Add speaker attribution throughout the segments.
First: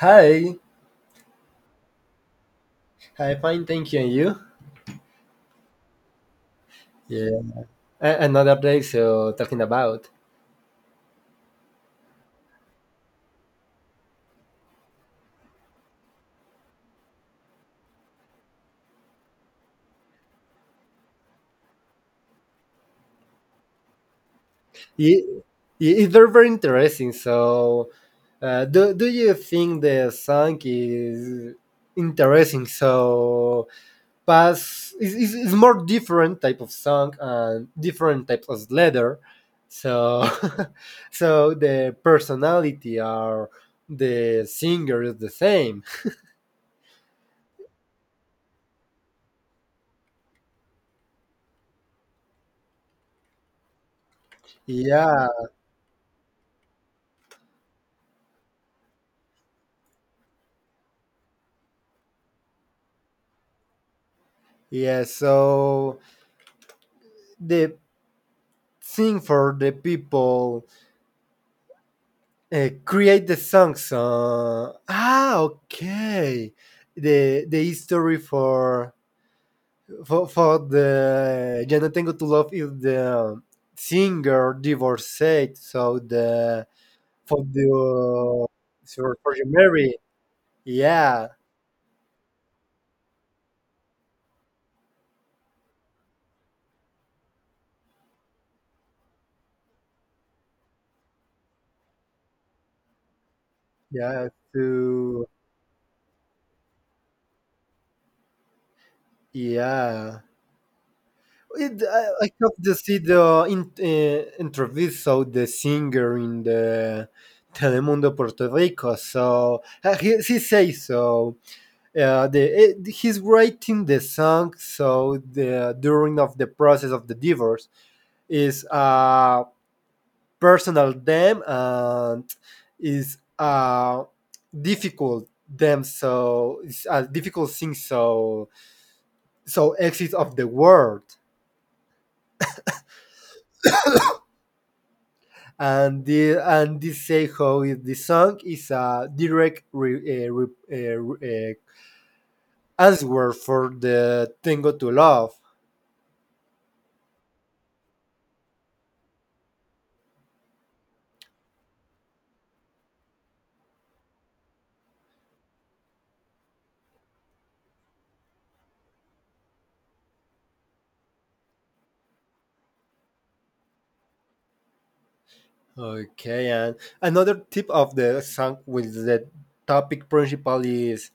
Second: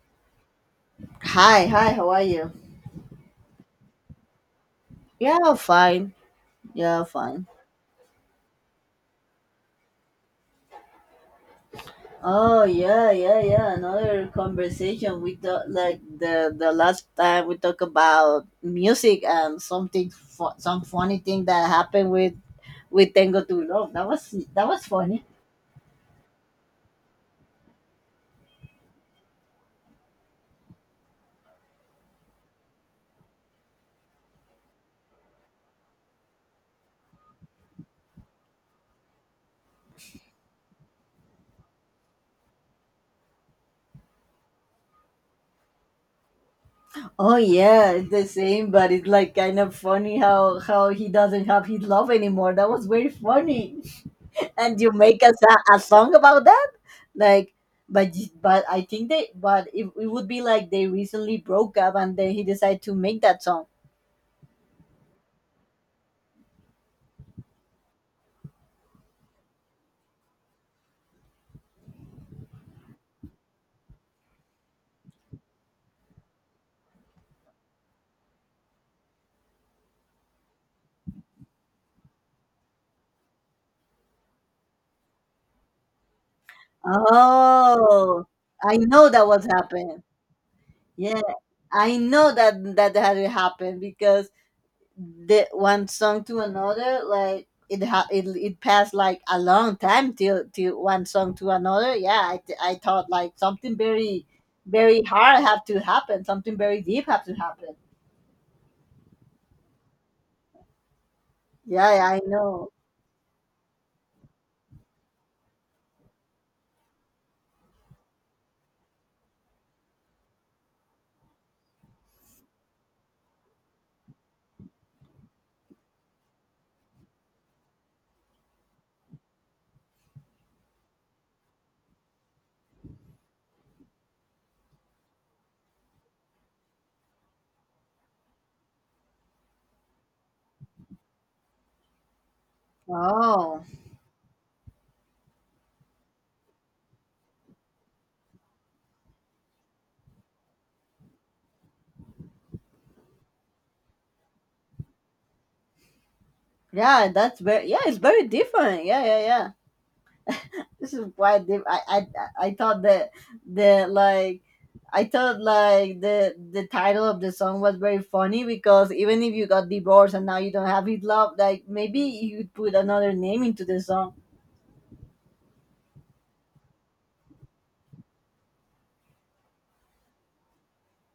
Speaker 1: Hi,
Speaker 2: Hi, hi, how are you?
Speaker 1: hi, fine, thank you. And you?
Speaker 2: Yeah, fine. Yeah,
Speaker 1: Yeah,
Speaker 2: fine.
Speaker 1: Another place. So talking about
Speaker 2: Oh yeah, yeah, yeah. Another conversation, we talk like the last time we talk about music and something some funny thing that happened with Tango to Love. That was funny.
Speaker 1: it, it's very interesting. So, do you think the song is interesting? So, past is more different type of song and different types of letter. So, so the personality or the singer is the same.
Speaker 2: Oh yeah, it's the same, but it's like kind of funny how he doesn't have his love anymore. That was very funny. And you make
Speaker 1: Yeah,
Speaker 2: us a song about that? Like, but but I think they but it would be like they recently broke up and then he decided to make that song.
Speaker 1: yeah. So the sing for the people, create the songs. Okay. The history for the Ya no tengo tu love is the singer divorced, so the for the
Speaker 2: Oh, I know
Speaker 1: for,
Speaker 2: that
Speaker 1: for the
Speaker 2: was
Speaker 1: Mary,
Speaker 2: happening. Yeah,
Speaker 1: yeah,
Speaker 2: I know that that had it happened because the one song to another, like it, it passed like a long time till one song to another. Yeah, I thought like something very
Speaker 1: yeah,
Speaker 2: very
Speaker 1: to
Speaker 2: hard have to happen, something very deep have to happen.
Speaker 1: yeah.
Speaker 2: Yeah,
Speaker 1: I,
Speaker 2: I
Speaker 1: I have
Speaker 2: know.
Speaker 1: to see the interview. So the singer in the Telemundo Puerto Rico. So he says so. He's writing the song. So the during of the process of the divorce is a personal them and is a difficult them. So it's a difficult thing. So so exit of the world.
Speaker 2: Oh.
Speaker 1: And they say how the song is a direct uh, re- uh, answer for the Tango to Love.
Speaker 2: Yeah, that's very it's very different. Yeah, yeah, yeah. This is why I thought that the like I thought like the title of the song was very funny because even if you got divorced and now you don't have his love, like maybe you would put another name into the song.
Speaker 1: Okay, and another tip of the song with the topic principal is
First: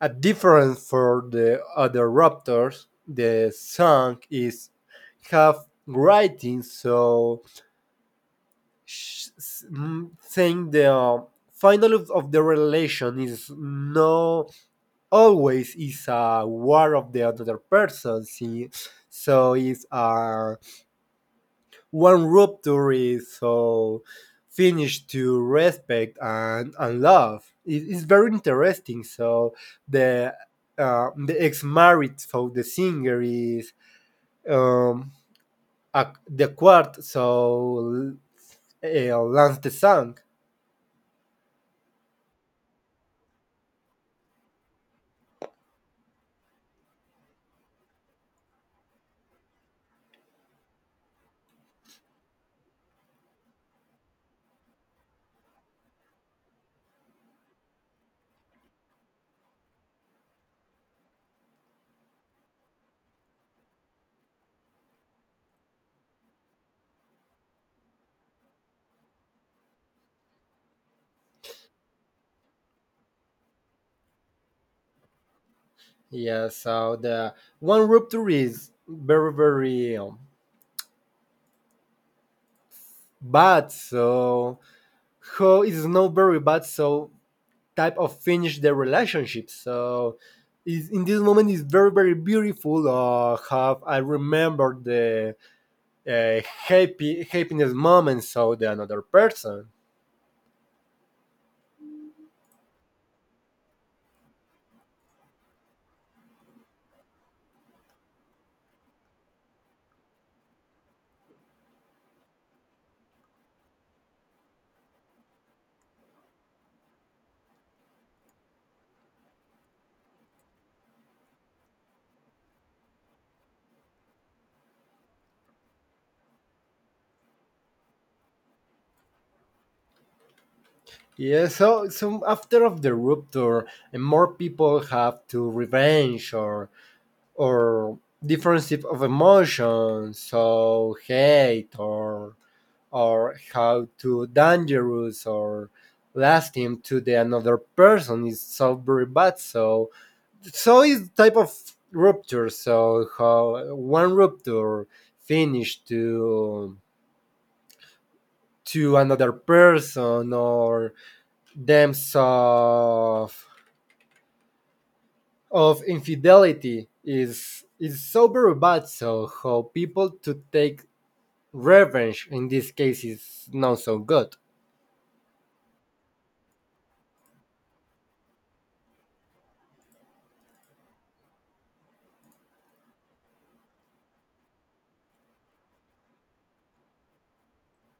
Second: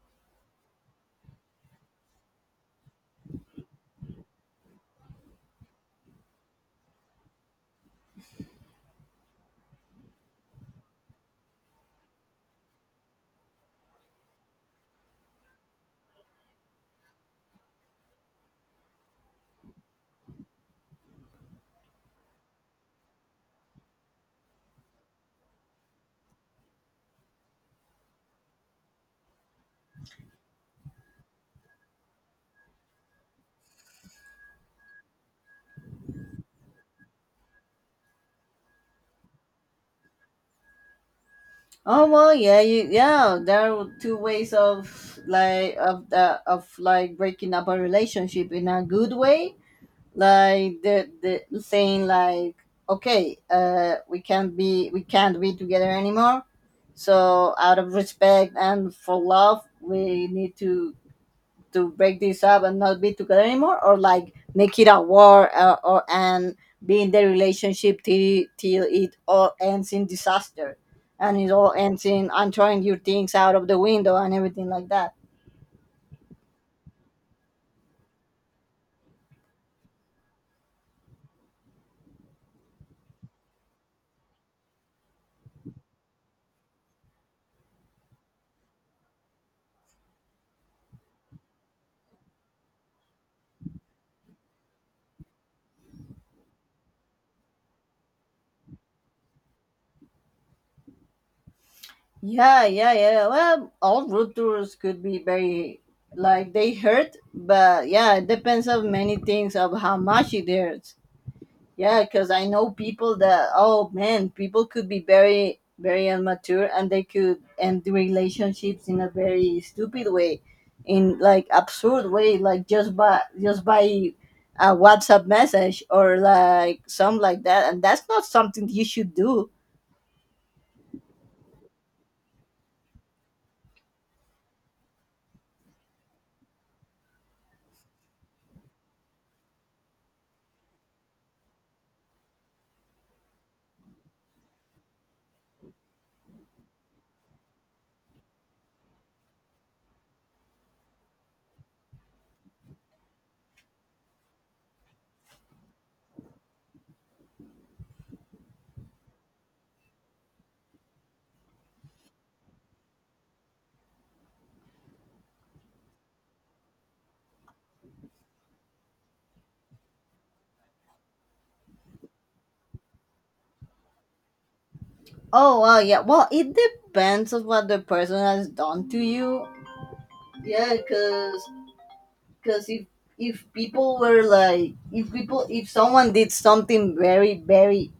Speaker 1: a difference for the other raptors. The song is have writing, so saying the final of the relation is no always is a war of the other person. See, so it's one rupture is so finished to respect and love. It's very interesting. So the the ex married, so the singer is um, a, the quart, so Lance the Sang.
Speaker 2: Oh well, yeah, yeah. There are two ways of, like, of the of like breaking up a relationship in a good way, like the saying like, okay, we can't be together anymore, so out of respect and for love we need to break this up and not be together anymore, or like make it a war, or and be in the relationship till it all ends in disaster and it all ends in I'm throwing your things out of the window and everything like that.
Speaker 1: Yeah, so the one rupture is very bad. So how is not very bad so type of finish the relationship so is in this moment is very very beautiful, uh, have I remember the uh, happy happiness moment so the another person.
Speaker 2: Yeah, yeah, yeah. Well, all road tours could be very, like, they hurt, but yeah, it depends on many things of how much it hurts. Yeah, because I know people that, oh man, people could be very very immature and they could end the relationships in a very stupid way, in like absurd way, like just by a WhatsApp message or like something like that, and that's not something you should do.
Speaker 1: Yeah, so so after of the rupture and more people have to revenge or different type of emotions so hate or how to dangerous or lasting to the another person is so very bad. So so is type of rupture. So how one rupture finish to another person or dams of infidelity is so very bad. So how people to take revenge in this case is not so good.
Speaker 2: Oh, well, yeah. Well, it depends on what the person has done to you. Yeah, because cause if people were like if people if someone did something very very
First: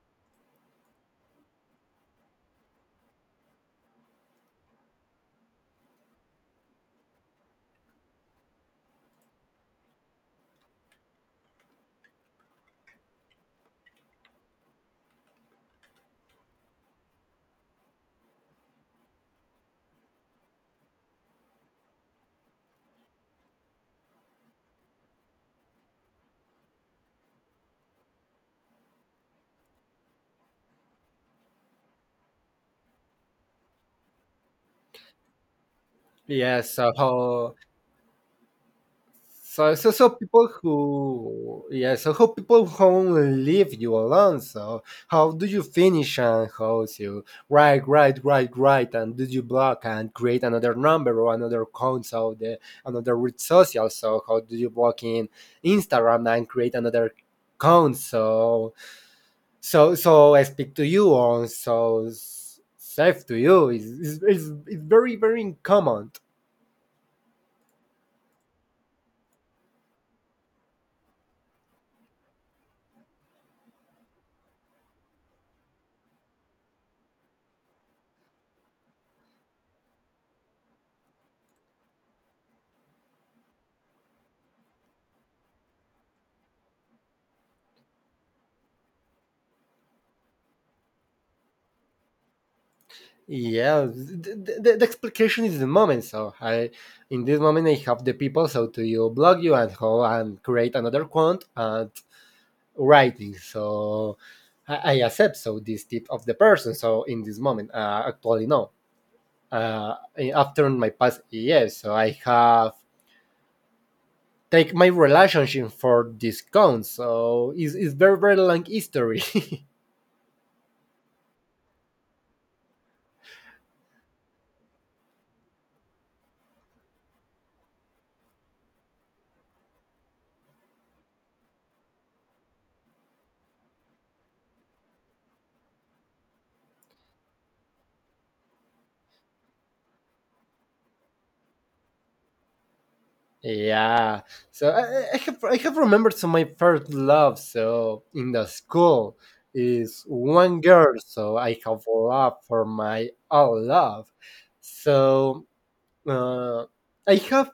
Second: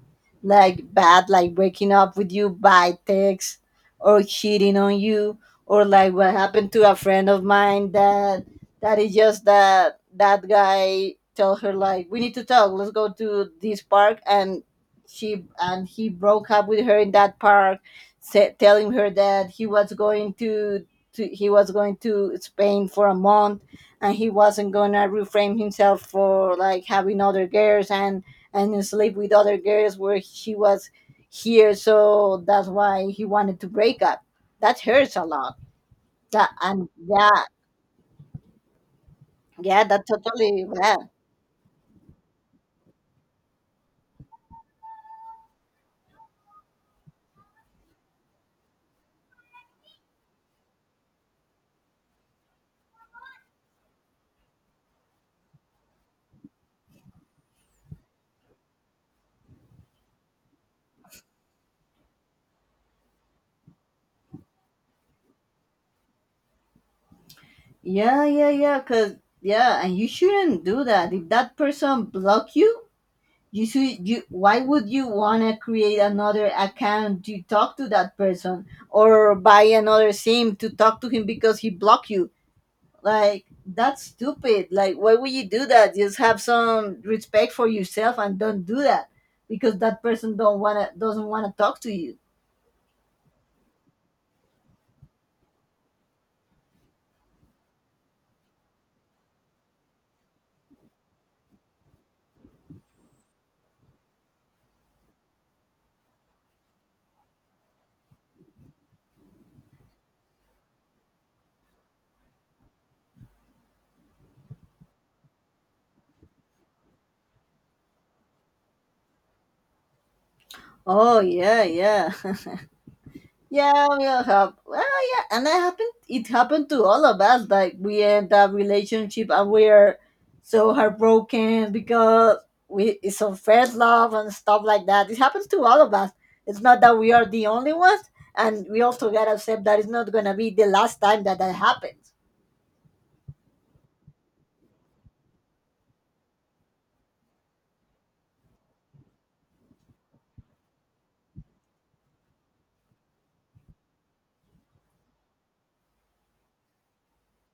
Speaker 2: like bad, like breaking up with you by text or cheating on you, or like what happened to a friend of mine that that is just that that guy tell her like we need to talk, let's go to this park, and she and he broke up with her in that park, telling her that he was going to Spain for a month and he wasn't gonna reframe himself for like having other girls and sleep with other girls where she was here. So that's why he wanted to break up. That hurts a lot. That
Speaker 1: Yes.
Speaker 2: and
Speaker 1: So
Speaker 2: yeah,
Speaker 1: how so,
Speaker 2: yeah,
Speaker 1: so,
Speaker 2: that
Speaker 1: so people
Speaker 2: totally bad.
Speaker 1: who, yeah, so how people who only leave you alone. So, how do you finish and how is you write, and did you block and create another number or another account, so the another red social. So, how do you block in Instagram and create another account? So, so I speak to you on so safe to you. It's very common.
Speaker 2: Yeah, yeah, yeah. Cause Yeah, and you shouldn't do that. If that person block you, you should. You, why would you wanna create another account to talk to that person or buy another SIM to talk to him because he blocked you? Like, that's stupid. Like, why would you do that? Just have some respect for yourself and don't do that because that person don't wanna doesn't wanna talk to you.
Speaker 1: Yeah, the explication is the moment. So I, in this moment, I have the people. So to you blog you and how and create another quant and writing. So I accept. So this tip of the person. So in this moment, actually no. Uh, after my past years, so I have take my relationship for this count. So it's very very long history.
Speaker 2: Oh yeah, yeah. Yeah, we all have. Well, yeah, and that happened. It happened to all of us. Like, we end that relationship, and we are so heartbroken because we it's unfair love and stuff like that. It happens to all of us. It's not that we are the only ones, and we also gotta accept that it's not gonna be the last time that that happens.
Speaker 1: Yeah, so I have I have remembered so my first love. So in the school is one girl. So I have love for my own love. So uh, I have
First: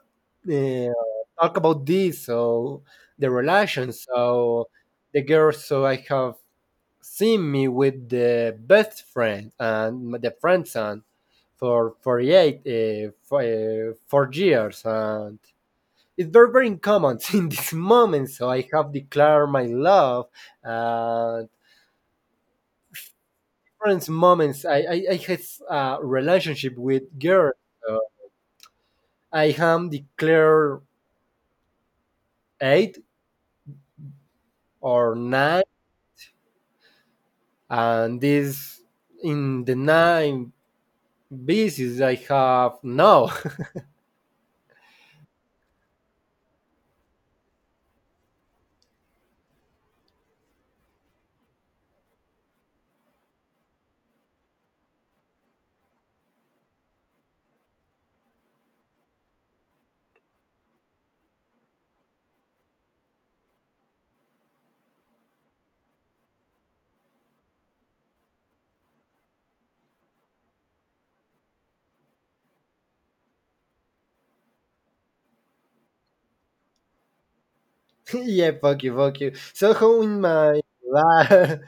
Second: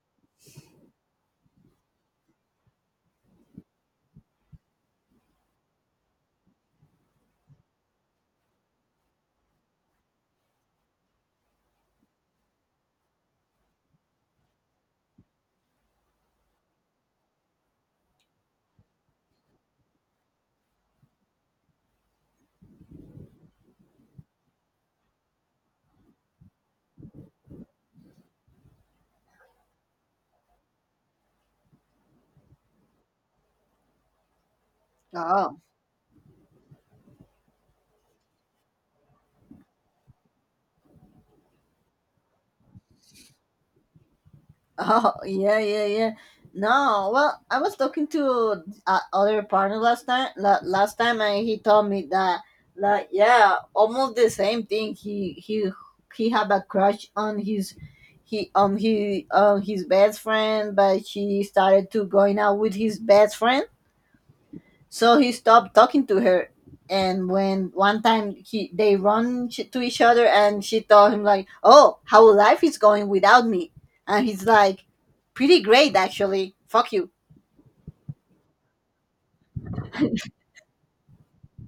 Speaker 1: uh, talk about this. So the relation. So the girl. So I have seen me with the best friend and the friend son for 48 4 years, and it's very very uncommon. In this moment, so I have declared my love, uh different moments. I had a relationship with girls, so I am declared eight or
Speaker 2: Oh.
Speaker 1: nine, and this in the nine basis I have no.
Speaker 2: Oh, yeah, yeah, yeah. No, well, I was talking to other partner last time. Last time, and he told me that, like, yeah, almost the same thing. He he had a crush on his he on his best friend, but she started to going out with his best friend, so he stopped talking to her, and when one time he they to each other, and she told him like, "Oh, how life is going without me," and he's like, "Pretty great, actually. Fuck you."
Speaker 1: Yeah, fuck you, fuck you. So how in my life,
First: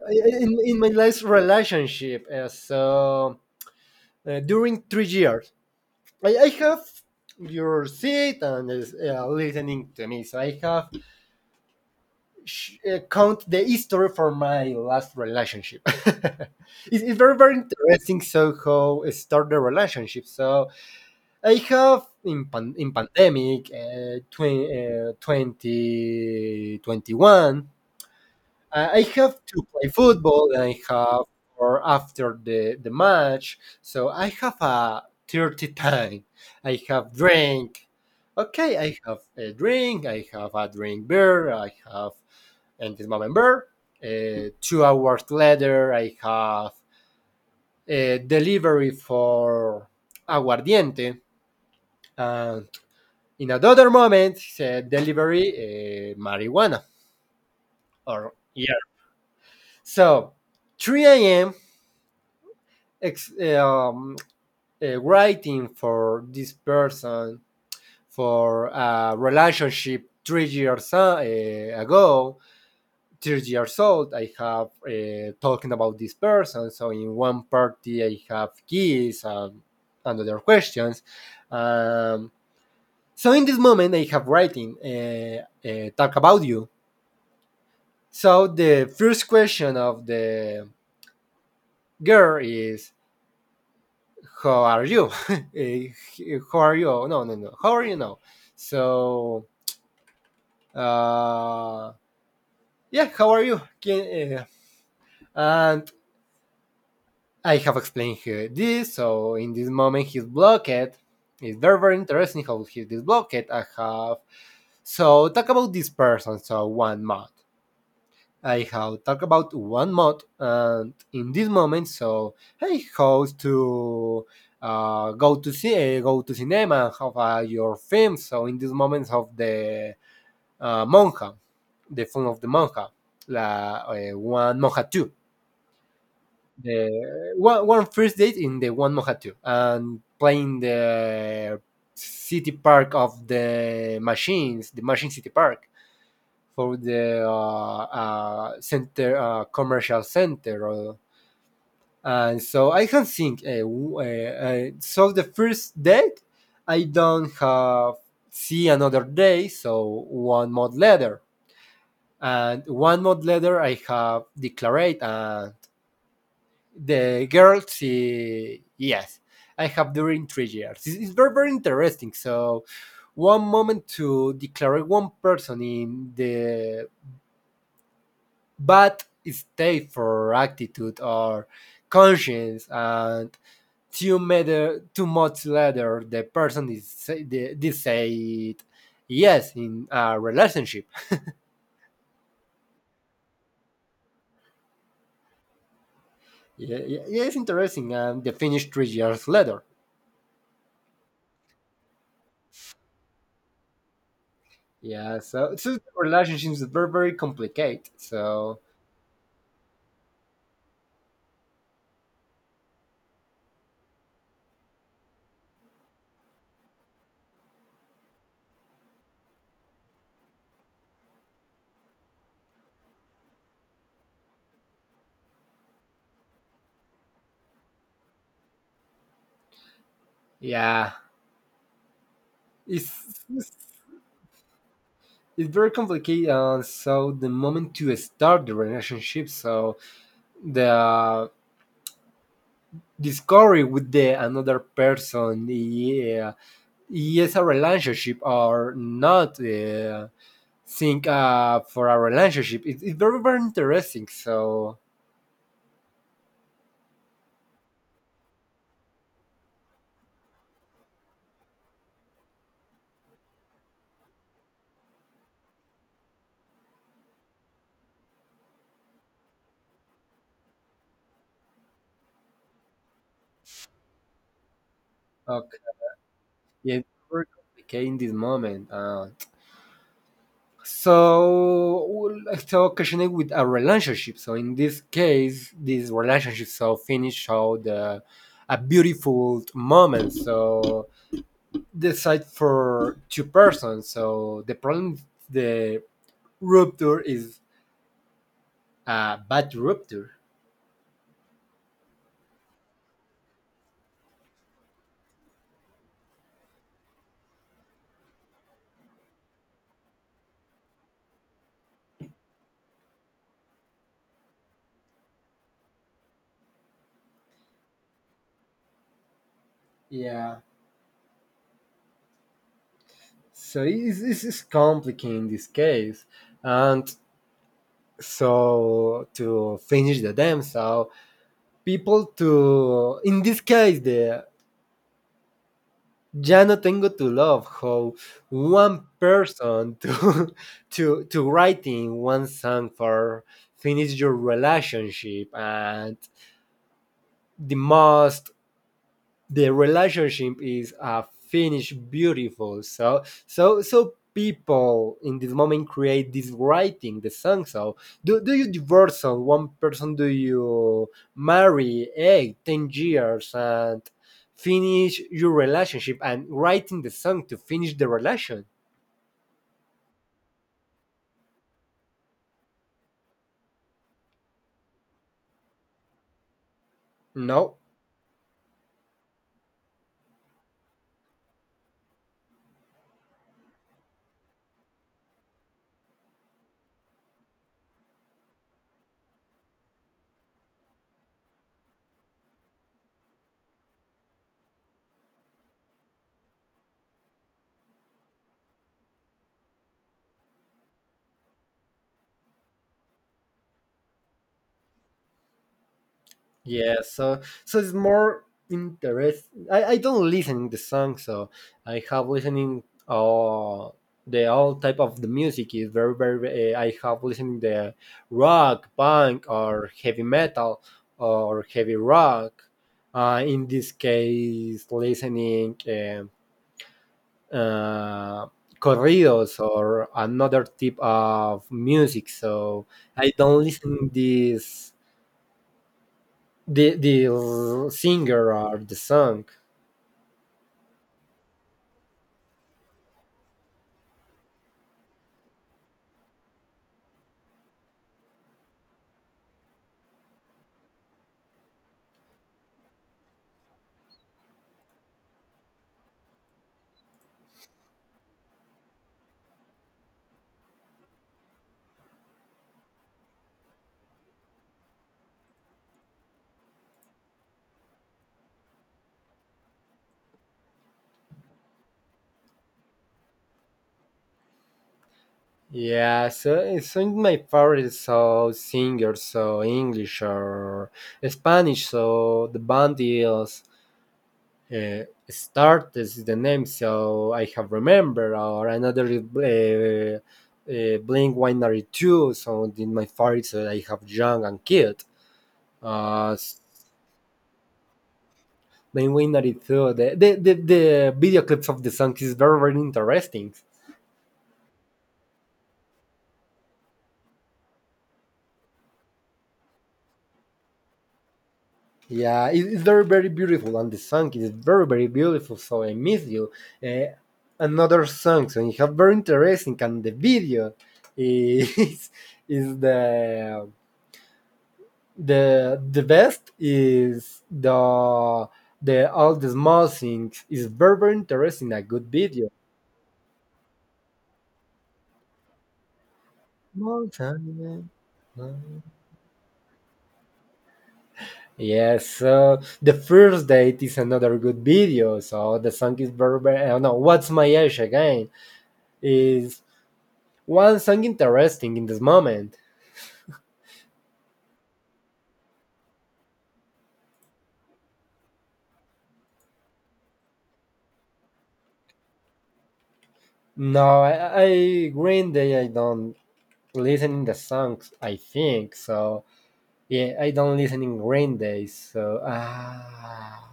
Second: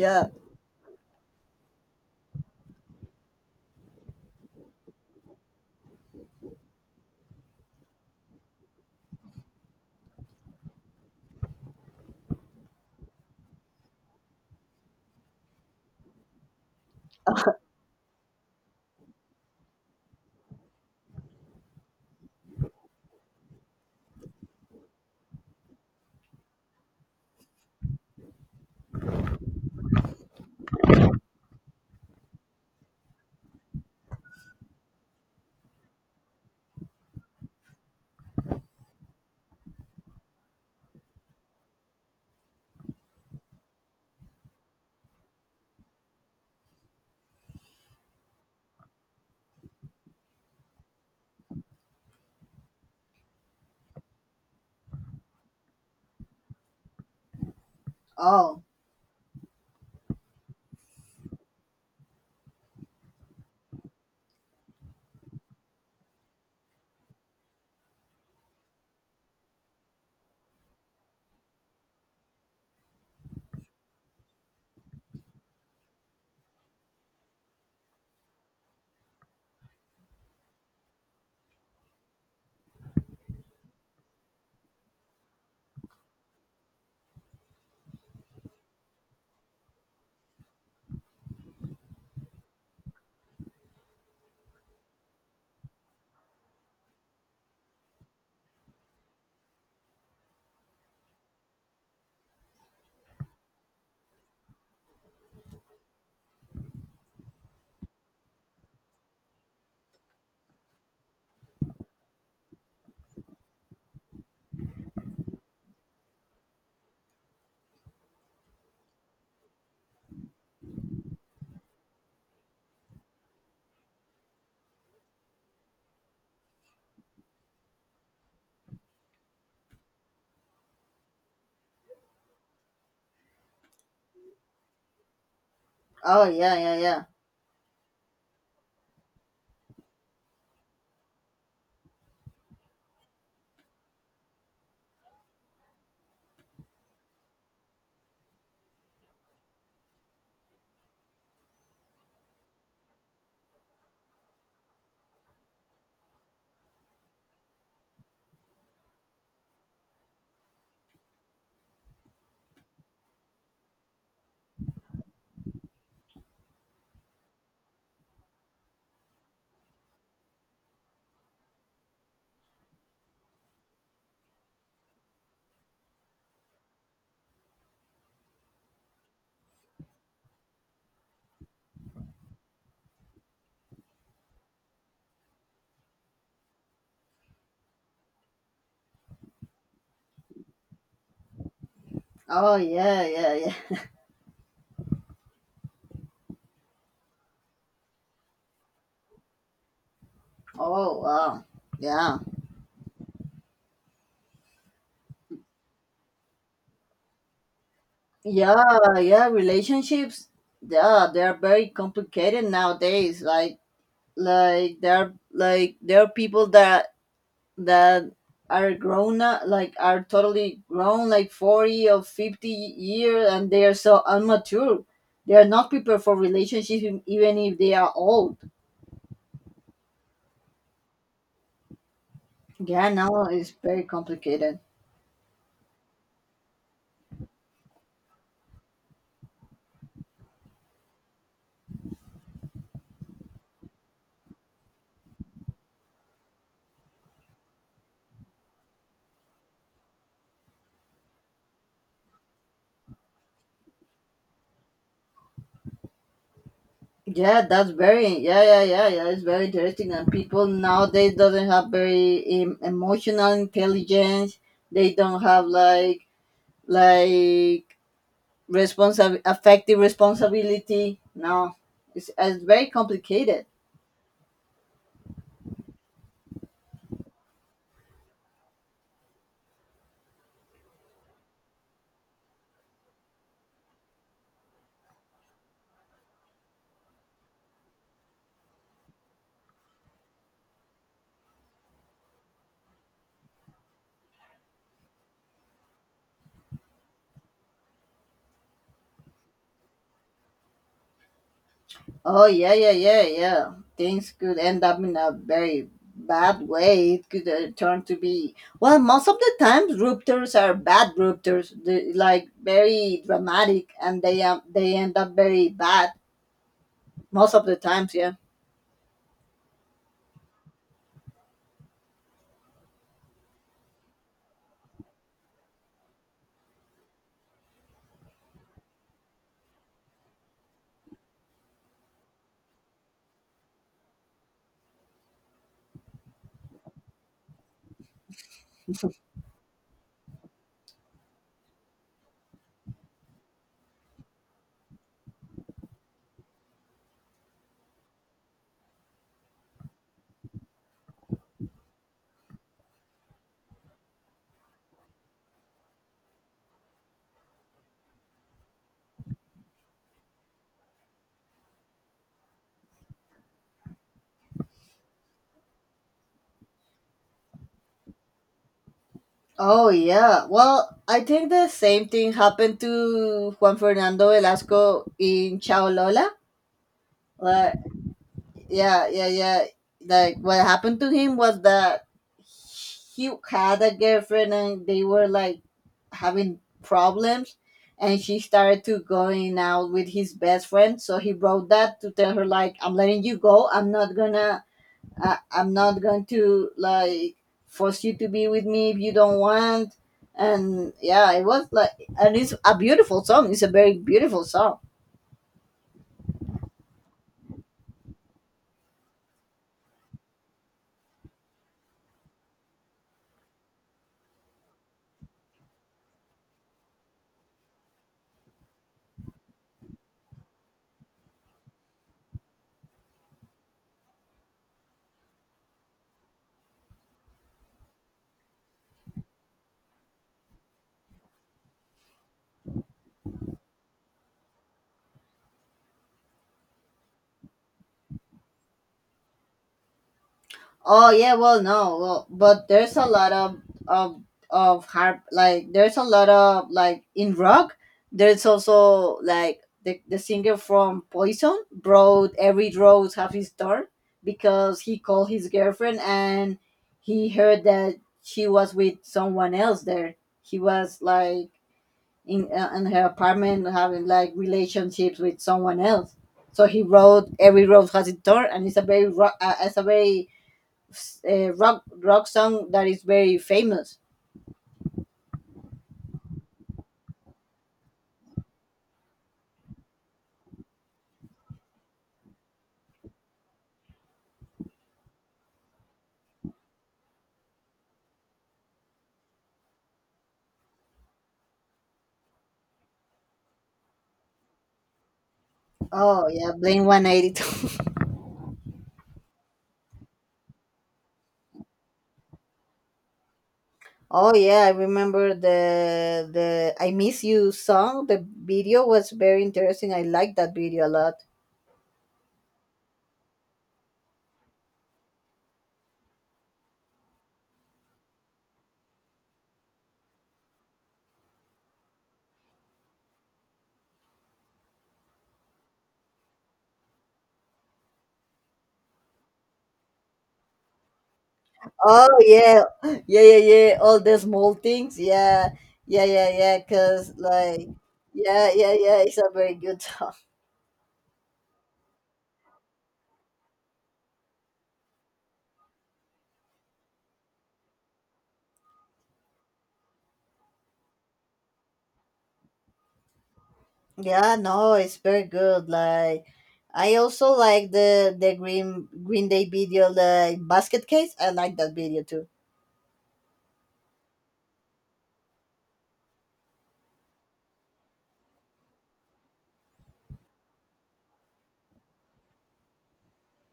Speaker 1: in my last relationship, during 3 years, I have your seat and, listening to me. So I have count the history for my last relationship. It's very very interesting. So how I start the relationship. So I have in pandemic, 2021. I have to play football, and I have or after the match. So I have a dirty time. I have drink. Okay, I have a drink. I have a drink beer. I have and this moment beer. 2 hours later, I have a delivery for aguardiente. And in another moment, delivery, marijuana or
Speaker 2: Oh.
Speaker 1: yeah. So 3 a.m. ex- um, writing for this person for a relationship 3 years ago, 3 years old. I have, talking about this person. So in one party, I have keys and other questions. Um, so in this moment, I have writing, talk about you. So the first question of the girl is, how are you? Eh, how are you? No. How are you now? So, uh, yeah, how are you? And I have explained here this. So in this moment, he's blocked. It's very interesting how he's blocked. I have so talk about this person. So 1 month. I have talked about one mod, and in this moment, so I hope to, go to see, go to cinema and have, your film. So in this moment of the, monja, the film of the monja, la, one monja two,
Speaker 2: Oh yeah yeah yeah.
Speaker 1: the one first date in the one monja two, and playing the city park of the machines, the machine city park for the, center, commercial center or, and so I can think, so the first date I don't have see another day, so 1 month later, and 1 month later I have declared, and the girl she yes. I have during 3 years. It's very very interesting. So one moment to declare one person in the but stay for attitude or conscience, and 2 months later the person is decide yes in a relationship.
Speaker 2: Oh yeah yeah yeah.
Speaker 1: Yeah, it's interesting, and they finished 3 years later.
Speaker 2: Oh wow. Yeah.
Speaker 1: Yeah, so so relationships are very very complicated, so
Speaker 2: Yeah yeah. Relationships. Yeah, they're very complicated nowadays. Like like there are people that that are grown up, like are totally grown like 40 or 50 years and they are so unmature, they are not prepared for relationships, even if they are old.
Speaker 1: yeah.
Speaker 2: Yeah,
Speaker 1: it's,
Speaker 2: now it's
Speaker 1: it's
Speaker 2: very complicated.
Speaker 1: it's very complicated, and so the moment to start the relationship, so the discovery with the another person. Yeah, yes a relationship or not, think, for a relationship, it's very very interesting, so
Speaker 2: Yeah, that's very yeah it's very interesting, and people nowadays doesn't have very emotional intelligence, they don't have like, responsible affective responsibility, no. It's, it's very complicated.
Speaker 1: okay. Yeah, it's very complicated in this moment, so well, so occasionally with a relationship, so in this case this relationship so finish out the a beautiful moment, so decide for two persons, so the problem, the rupture is a bad rupture.
Speaker 2: Oh yeah, yeah, yeah, yeah. Things could end up in a very bad way. It could, turn to be well. Most of the times, ruptures are bad ruptures. They, like, very dramatic, and they end up very bad most of the times. Yeah.
Speaker 1: Yeah. So it's complicated in this case. And so to finish the damn, so people to in this case the ya no tengo to love, how one person to to writing one song for finish your relationship, and the most the relationship is, finished beautiful. So so so people in this moment create this writing the song. So do you divorce on one person, do you marry 8 10 years and finish your relationship and writing the song to finish the relation?
Speaker 2: Oh yeah. Well, I think the same thing happened to Juan Fernando Velasco in Chao Lola.
Speaker 1: No.
Speaker 2: Yeah yeah yeah, like what happened to him was that he had a girlfriend and they were like having problems, and she started to going out with his best friend, so he wrote that to tell her like, I'm letting you go, I'm not gonna, I'm not going to, like, force you to be with me if you don't want. And yeah, it was like, and it's a beautiful song, it's a very beautiful song.
Speaker 1: Yeah, so so it's more interest. I don't listen the song, so I have listening, uh, the all type of the music is very very. I have listening the rock, punk, or heavy metal, or heavy rock. In this case, listening, uh, corridos or another type of music. So I don't listen this the singer or the song.
Speaker 2: Oh yeah, well no, well, but there's a lot of of of harp, like there's a lot of like in rock. There's also like the singer from Poison wrote Every Rose Have Its Thorn because he called his girlfriend and he heard that she was with someone else there. He was like in, in her apartment having like relationships with someone else. So he wrote Every Rose Has Its Thorn, and it's a very it's a very rock rock song that is very famous.
Speaker 1: Yeah, so it's in my favorite so singer, so English or Spanish. So the band is, uh, start is the name, so I have remember or another, Blink One Ninety Two. So in my favorite, so I have young and kid.
Speaker 2: Oh
Speaker 1: Uh,
Speaker 2: yeah, Blink 182.
Speaker 1: Blink One Ninety Two. The the video clips of the song is very very interesting.
Speaker 2: Oh yeah, I remember the I Miss You song. The video was very interesting. I liked that video a lot.
Speaker 1: Yeah, it's very, very beautiful, and the song is very, very beautiful. So I miss you. Uh, another song, so you have very interesting, and the video is is the best is the all the small things is very, very interesting. A good
Speaker 2: Oh
Speaker 1: video.
Speaker 2: yeah, yeah yeah yeah. All the small things. Yeah yeah yeah yeah.
Speaker 1: Small
Speaker 2: Cause like
Speaker 1: time.
Speaker 2: yeah yeah yeah. It's a very good song.
Speaker 1: Yes, so the first date is another good video. So the song is very, very. I don't know. What's my age again? Is one song interesting in this moment.
Speaker 2: Yeah no, it's very good. Like. I also like the Green Day video, the Basket Case. I like that video too.
Speaker 1: No, I Green Day. I don't listening the songs. I think so. Yeah, I don't listening Green Day. So ah,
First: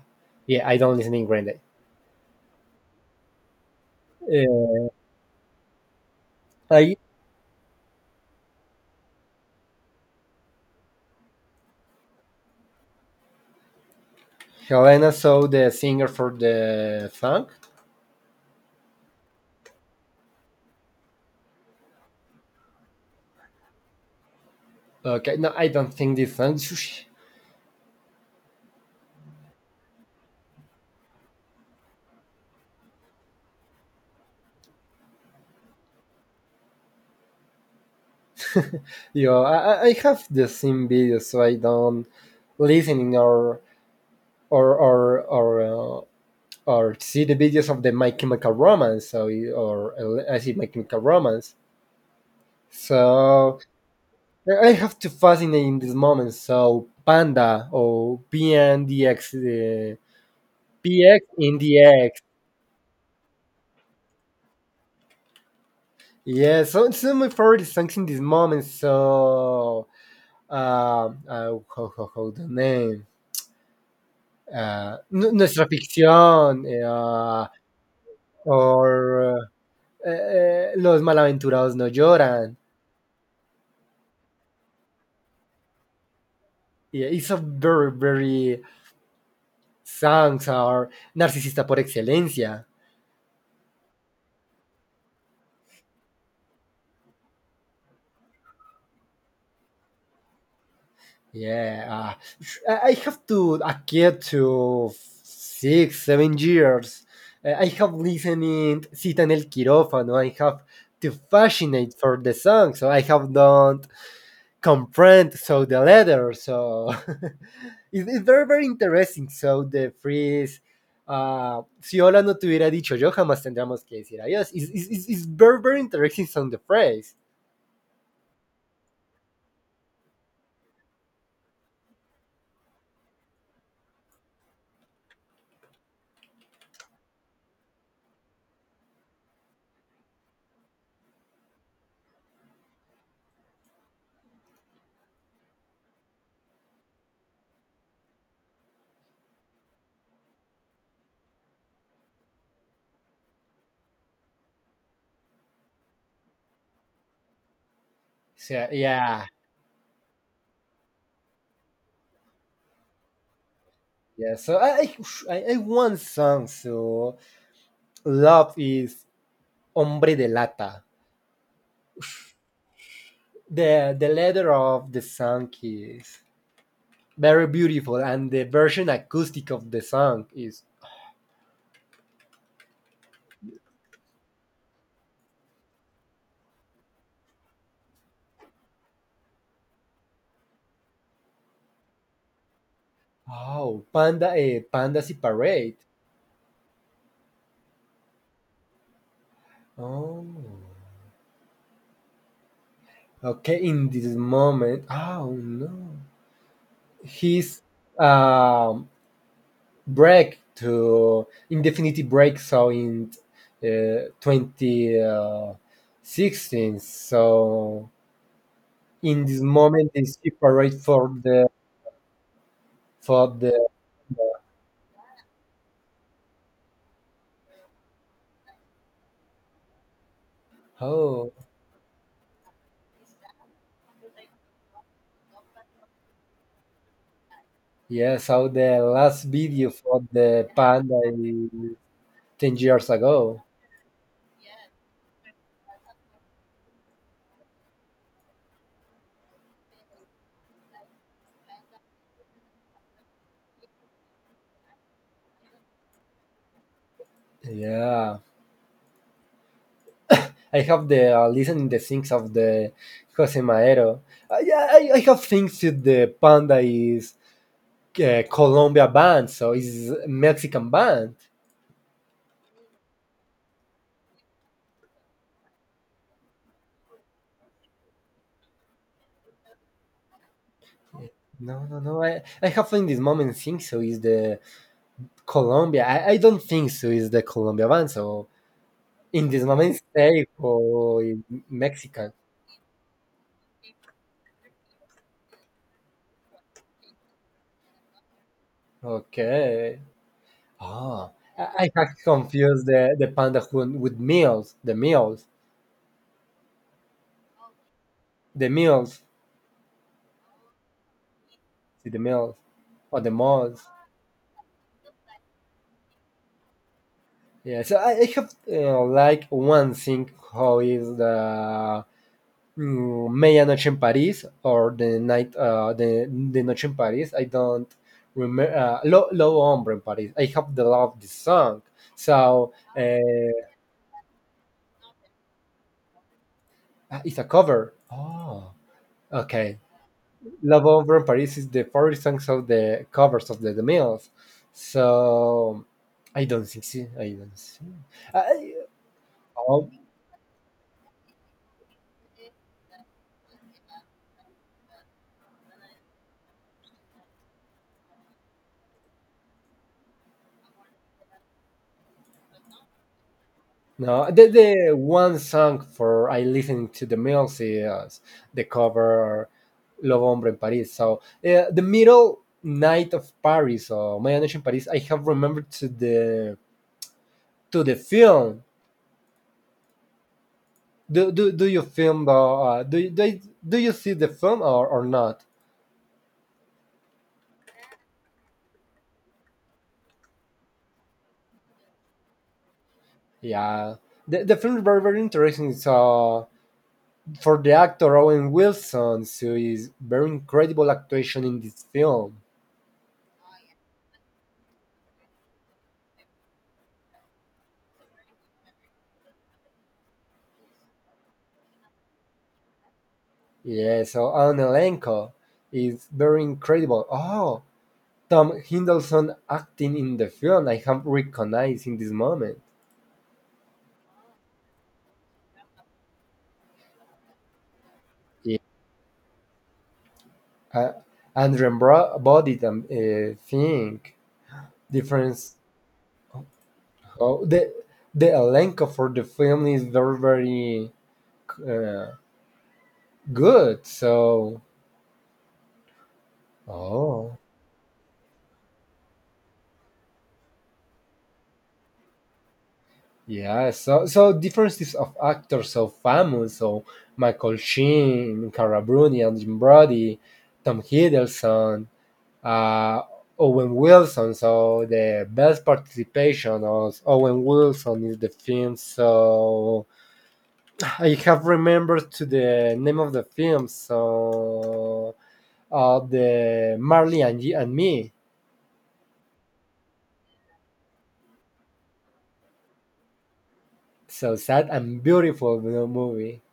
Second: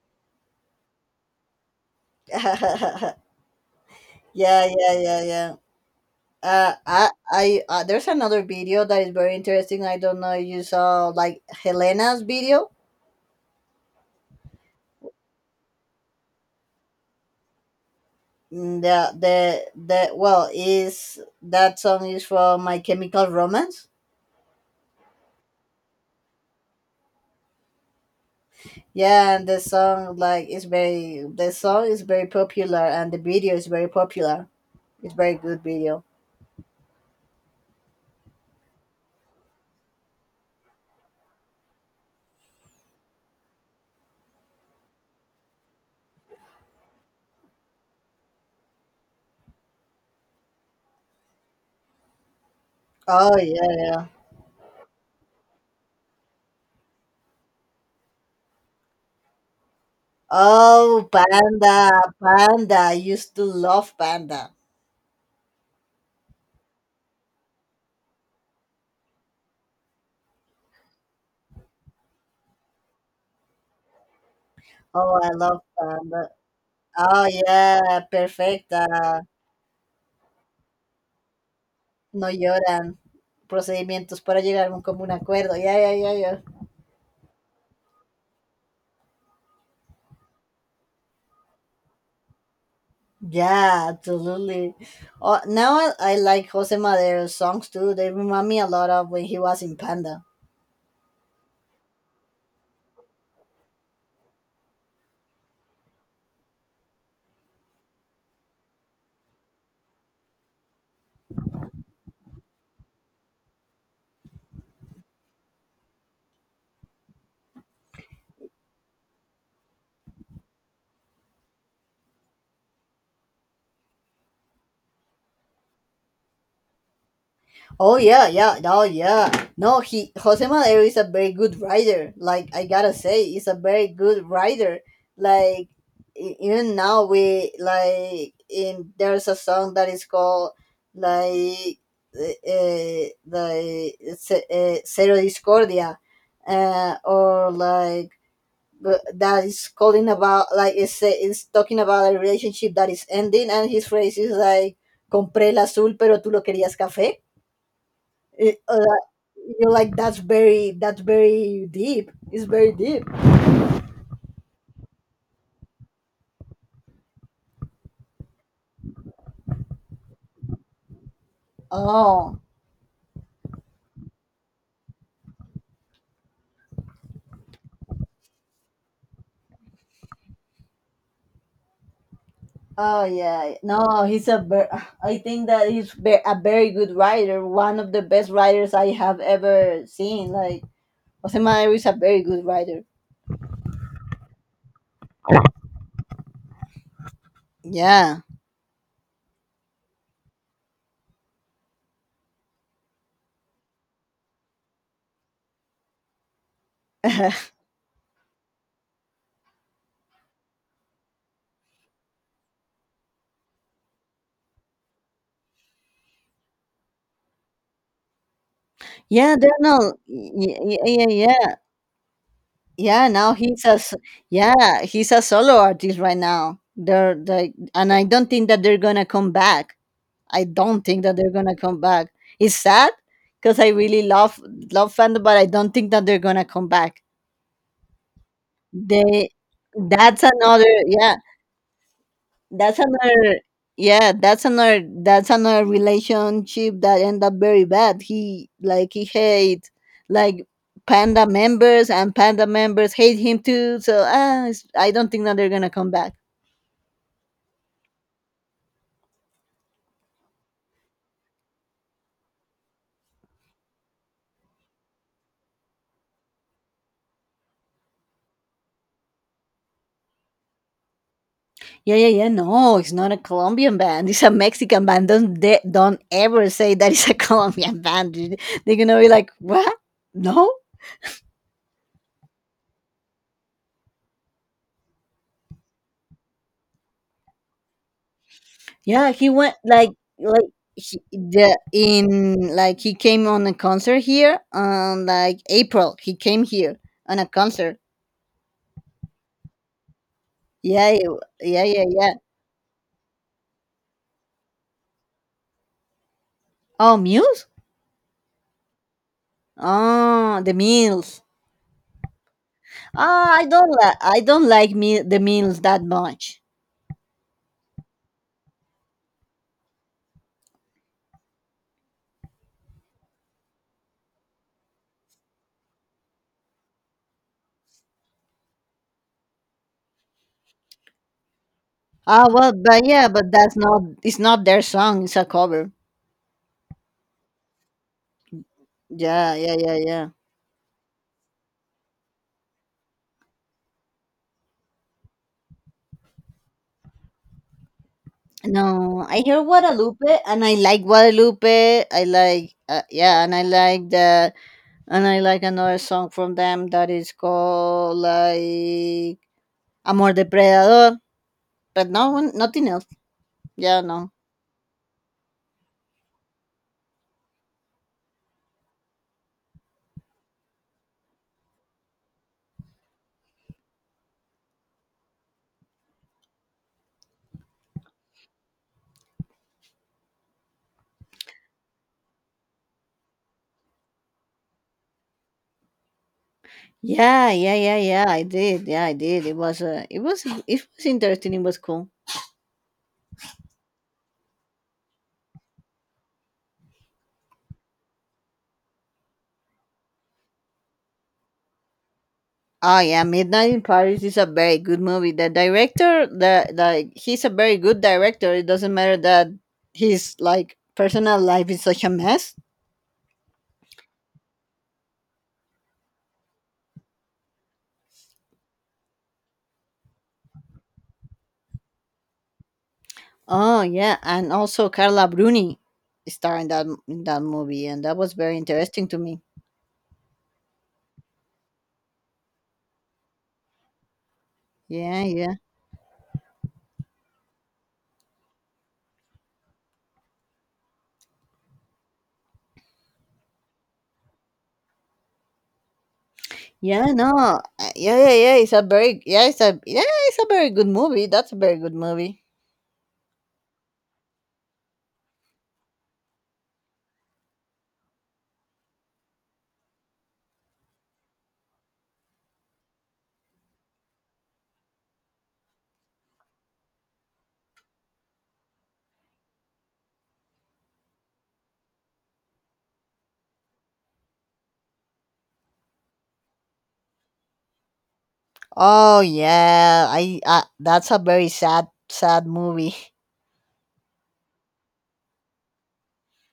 Speaker 1: yeah, I don't listening Green Day.
Speaker 2: Yeah,
Speaker 1: Yeah.
Speaker 2: yeah, yeah, yeah.
Speaker 1: I
Speaker 2: There's another video that is very interesting. I don't know if you saw like Helena's video.
Speaker 1: Helena saw the singer for the song.
Speaker 2: Mm, well, is that song is from My Chemical Romance.
Speaker 1: Okay, no, I don't think this song.
Speaker 2: Yeah, and the song like is very, the song is very popular, and the video is very popular. It's very good video.
Speaker 1: Yo, I have the same video, so I don't listening or or or or uh, see the videos of the My Chemical Romance, so or, I see My Chemical Romance.
Speaker 2: Oh
Speaker 1: So
Speaker 2: yeah, yeah.
Speaker 1: I have to fascinate in this moment. So Panda or PNDX,
Speaker 2: Oh,
Speaker 1: PX in the
Speaker 2: Panda,
Speaker 1: X.
Speaker 2: Panda. I used to love Panda.
Speaker 1: Yeah, so it's my favorite songs in this moment. So uh, uh how, how the name?
Speaker 2: Oh, I love
Speaker 1: Nuestra
Speaker 2: Panda.
Speaker 1: Ficción
Speaker 2: Oh, ya, perfecta.
Speaker 1: or Los Malaventurados No
Speaker 2: No
Speaker 1: Lloran.
Speaker 2: lloran. Procedimientos para llegar a un común acuerdo. Ya, ya, ya, ya.
Speaker 1: Yeah, it's a very, very songs are narcissista por excelencia.
Speaker 2: Yeah, absolutely. Oh, now I like Jose Madero's songs too. They remind me a lot of when he was in Panda.
Speaker 1: Yeah, I have to a kid to six, 7 years. I have listening Sita en el I have to fascinate for the song, so I have don't comprehend so the letter. So it's very very interesting. So the phrase si Ola no te hubiera dicho yo, jamás tendríamos que decir adiós. It's very, very interesting on the phrase.
Speaker 2: Oh yeah, yeah, oh yeah. No, he Jose Madero is a very good writer. Like, I gotta say, he's a very good writer. Like, even now we like in there's a song that is called like, the Cero Discordia, or like, but that is calling about, like, it's, it's talking about a relationship that is ending, and his phrase is like, compré el azul pero tú lo querías café. Eh,
Speaker 1: So,
Speaker 2: uh,
Speaker 1: yeah.
Speaker 2: you're like that's very deep. It's very deep.
Speaker 1: Yeah, so I, I I one song. So love is Hombre de Lata.
Speaker 2: Oh,
Speaker 1: The letter of the song is very beautiful, and the version acoustic of the song is
Speaker 2: oh yeah. No, I think that a very good writer. One of the best writers I have ever seen. Like, Jose Madero is a very good writer.
Speaker 1: oh panda pandas y parade.
Speaker 2: Yeah.
Speaker 1: Oh, okay. In this moment, oh no, he's um break to indefinite break. So in 2016, so in
Speaker 2: Yeah,
Speaker 1: this
Speaker 2: they're.
Speaker 1: moment they
Speaker 2: Yeah,
Speaker 1: separate
Speaker 2: yeah, yeah. Yeah,
Speaker 1: for
Speaker 2: now he's
Speaker 1: the
Speaker 2: a. s- yeah, he's a solo artist right now. They're like, and I don't think that they're gonna come back. I don't think that they're
Speaker 1: oh
Speaker 2: gonna come back. It's sad because I really love fandom, but I don't think that they're gonna come back.
Speaker 1: yeah. So the last
Speaker 2: They
Speaker 1: video for
Speaker 2: that's
Speaker 1: the
Speaker 2: another
Speaker 1: panda
Speaker 2: yeah
Speaker 1: is ten
Speaker 2: that's
Speaker 1: years
Speaker 2: another
Speaker 1: ago.
Speaker 2: yeah, that's another relationship that end up very bad. He like he hates, like, panda members, and panda members hate him too. So ah, it's- I don't think that they're gonna come back.
Speaker 1: Yeah, I have the listening the things of the Jose Madero. Yeah, I have things that the Panda is Colombia band, so it's Mexican band.
Speaker 2: Yeah, yeah, yeah. No, it's not a Colombian band. It's a Mexican band. Don't they, don't ever say that it's a Colombian band, dude. They're gonna be like, what? No.
Speaker 1: No, no, no. I have in this moment think so is the Colombia. I don't think so is the Colombia one. So
Speaker 2: Yeah, he
Speaker 1: in this
Speaker 2: went
Speaker 1: moment stay
Speaker 2: like he,
Speaker 1: for
Speaker 2: the
Speaker 1: Mexican.
Speaker 2: in like he came on a concert here on like April. He came here on a concert.
Speaker 1: Okay. Ah,
Speaker 2: Yeah,
Speaker 1: I
Speaker 2: yeah,
Speaker 1: have
Speaker 2: yeah.
Speaker 1: confused the panda hun with meals. The meals.
Speaker 2: Oh, Muse.
Speaker 1: The meals.
Speaker 2: Oh, the Mills.
Speaker 1: See the meals. Or the malls.
Speaker 2: I don't like me the Mills that much.
Speaker 1: Yeah. So I have like one thing how is the Medianoche in Paris or the night the Noche in Paris. I don't remember Lo Hombre in Paris. I have the love this song.
Speaker 2: Ah, well,
Speaker 1: So
Speaker 2: but yeah, but that's not it's not their song, it's a cover.
Speaker 1: it's a cover. Oh,
Speaker 2: Yeah, yeah,
Speaker 1: okay.
Speaker 2: yeah, yeah.
Speaker 1: Love Hombre in Paris is the favorite songs of the covers of the Mills. So I don't think so. I don't see. I,
Speaker 2: No, I hear
Speaker 1: oh,
Speaker 2: Guadalupe and I like Guadalupe. I like yeah, and I like that, and I like another song from them that is called like Amor Depredador, but no one nothing else. Yeah, no.
Speaker 1: no, the one song for I listening to the music is the cover "Love Hombre in Paris." So the middle night of Paris or My in Paris, I have remembered to the film. Do you film the do you see the film or not?
Speaker 2: Yeah, yeah, yeah, yeah, I did. Yeah, I did. It was it was interesting. It was cool.
Speaker 1: Yeah, the film is very very interesting. So for the actor Owen Wilson, so is very incredible actuation in this film.
Speaker 2: Oh yeah, Midnight in Paris is a very good movie. The director, he's a very good director. It doesn't matter that his like personal life is such a mess.
Speaker 1: Yeah, so Anne Elenko is very incredible. Oh, Tom Hiddleston acting in the film, I have recognized in this moment.
Speaker 2: Oh yeah, and also Carla Bruni starred in that movie, and that was very
Speaker 1: Yeah.
Speaker 2: interesting to me.
Speaker 1: Uh, Andrew Bro- body thing
Speaker 2: Yeah, yeah,
Speaker 1: difference. Oh, the Elenko for the film is very very uh, good. So
Speaker 2: yeah. No,
Speaker 1: oh
Speaker 2: yeah, yeah, yeah. It's a very good movie. That's a very good movie.
Speaker 1: yeah, so so differences of actors so famous, so Michael Sheen, Cara Bruni, Jim Brody, Tom Hiddleston, uh, Owen Wilson. So the best participation of Owen Wilson is the film. So I have remembered to the name of the film. So the Marley and Me.
Speaker 2: Oh yeah, I that's a very sad sad movie.
Speaker 1: So sad and beautiful movie.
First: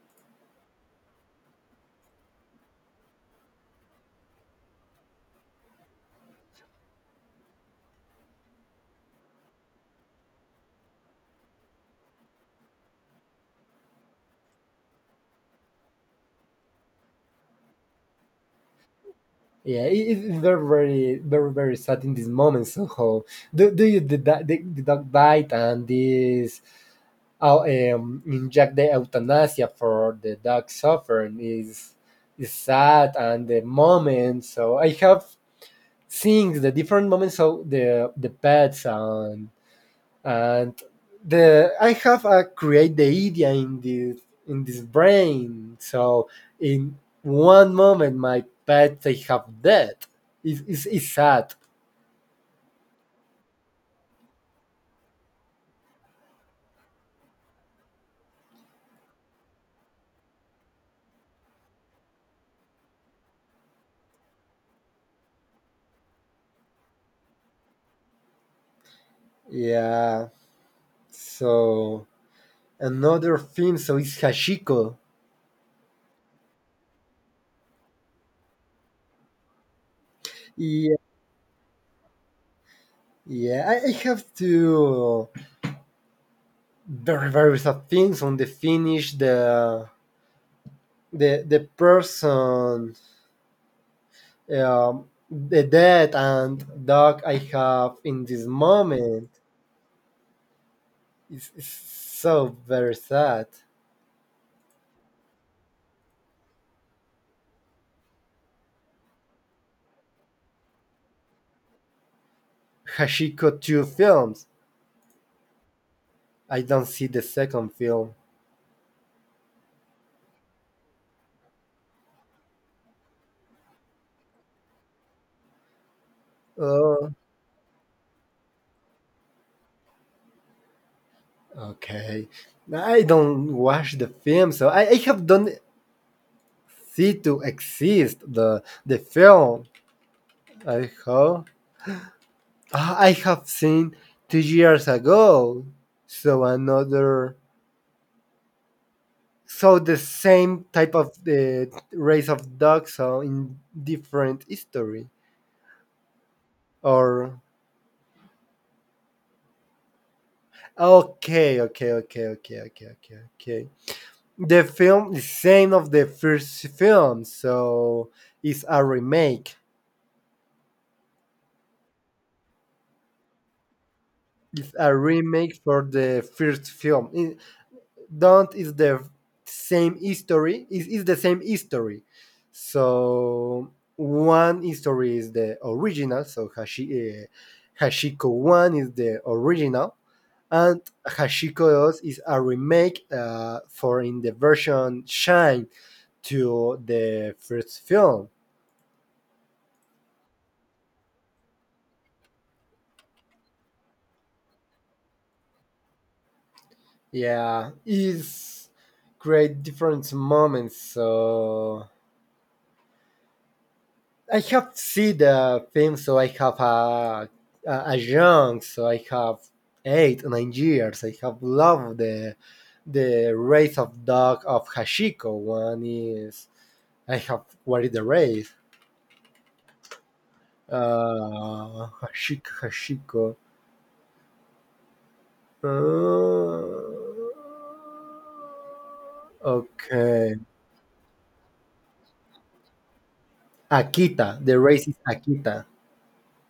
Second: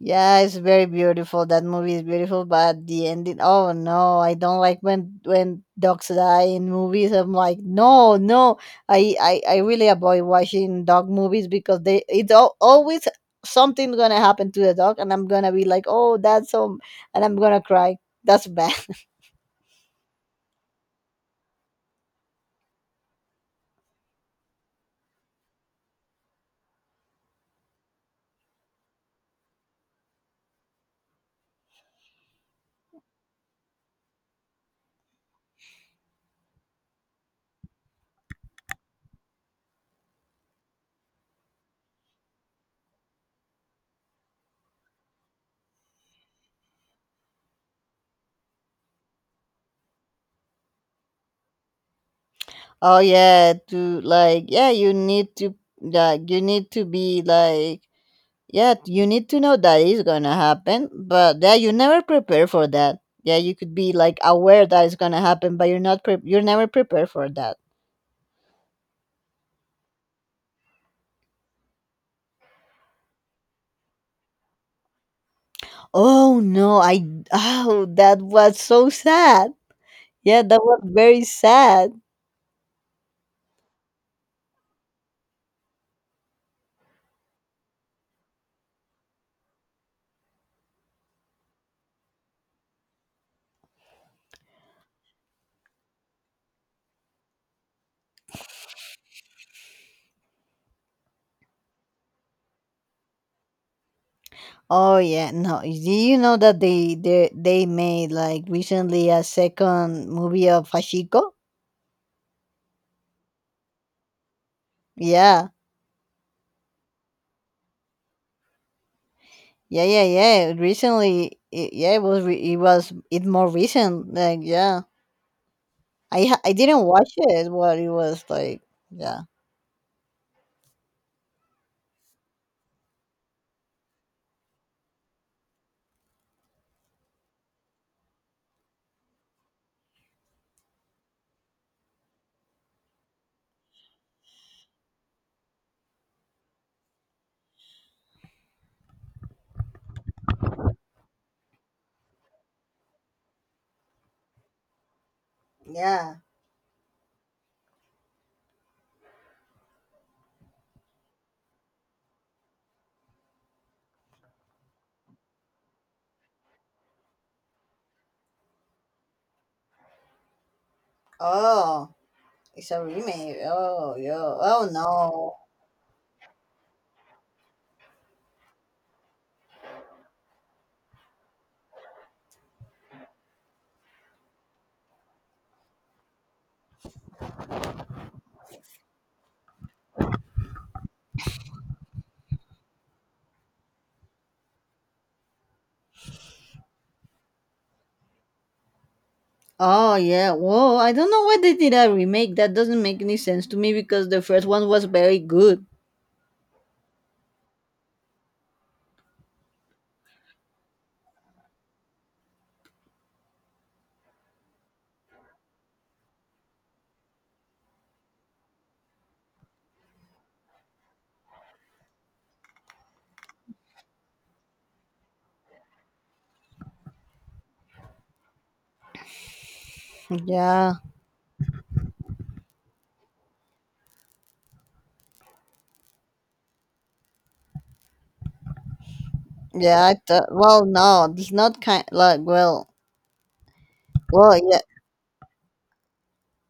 Speaker 2: Yeah, it's very beautiful. That movie is beautiful, but the ending. Oh no, I don't like when dogs die in movies. I'm like, no, no. I really avoid watching dog movies because they always something gonna happen to the dog, and I'm gonna be like, oh, that's so, and I'm gonna cry. That's bad.
Speaker 1: Yeah, they're very, very, very sad in this moment. Somehow, do you the dog died and this inject the euthanasia for the dog suffering is sad and the moment. So I have seen the different moments of the pets and the I have a create the idea in the in this brain. So in one moment, my pet they have dead. It's, it's, sad.
Speaker 2: Oh yeah, to like yeah, you need to like you need to be like, yeah, you need to know that is gonna happen, but yeah, you never prepare for that. Yeah, you could be like aware that it's gonna happen, but you're never prepared for that.
Speaker 1: Yeah. So another film. So it's Hachiko.
Speaker 2: Oh no, I oh, that was so sad. Yeah, that was
Speaker 1: Yeah.
Speaker 2: very sad.
Speaker 1: Yeah. I have to very very sad things on the finish. The the person. The dead and dog I have in this moment it's so very sad.
Speaker 2: Oh yeah, no. Do you know that they made like recently a second movie of Hashiko?
Speaker 1: Hashiko two films.
Speaker 2: Yeah.
Speaker 1: I don't see the second film.
Speaker 2: Yeah, yeah, yeah. Recently, yeah, it was it more recent. Like, yeah. I didn't watch
Speaker 1: Oh,
Speaker 2: it, but it was like, yeah.
Speaker 1: okay. I don't watch the film, so I have don't see to exist the film. I hope ah, I have seen 2 years ago. So another, so the same type of the race of dogs, so in different history
Speaker 2: Yeah.
Speaker 1: or okay, okay, okay, okay, okay, okay, okay. The film is same of the first film, so it's a remake.
Speaker 2: Oh, it's a remake. Oh, yo. Oh
Speaker 1: It's a
Speaker 2: no.
Speaker 1: remake for the first film. It, don't is the same history. It is the same history. So one history is the original. So Hashi, Hashiko one is the original, and Hashiko 2 is a remake for in the version Shine to the first film.
Speaker 2: Oh yeah. Whoa, I don't know why they did a remake. That doesn't make any sense to me because the first one was very good.
Speaker 1: Yeah, is great different moments. So I have seen the film, so I have a young, so I have 8 9 years. I have loved the race of dog of Hashiko. One is I have what is the race?
Speaker 2: Yeah.
Speaker 1: Uh, Hashiko Hashiko. Uh,
Speaker 2: Yeah, I thought
Speaker 1: okay,
Speaker 2: it's not kind like well
Speaker 1: Akita.
Speaker 2: yeah.
Speaker 1: The race is Akita.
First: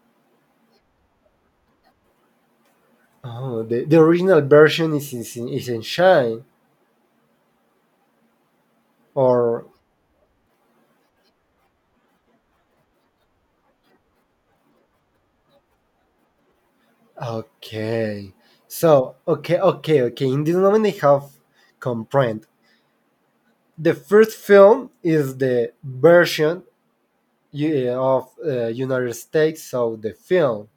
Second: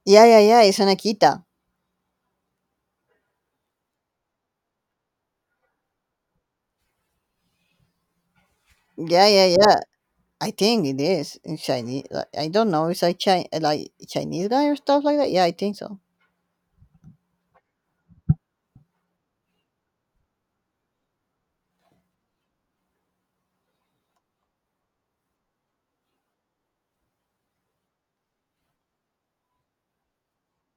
Speaker 2: Yeah, yeah, yeah, it's an Akita.
Speaker 1: Oh, the original version is, is in Shine
Speaker 2: Yeah, yeah,
Speaker 1: or
Speaker 2: yeah. I think it is in Chinese. Like, I don't know. It's like Chinese guy or stuff like that. Yeah, I think so.
Speaker 1: okay. So okay, okay, okay. In this moment, I have comprehend. The first film is the version you- of United States, so the film,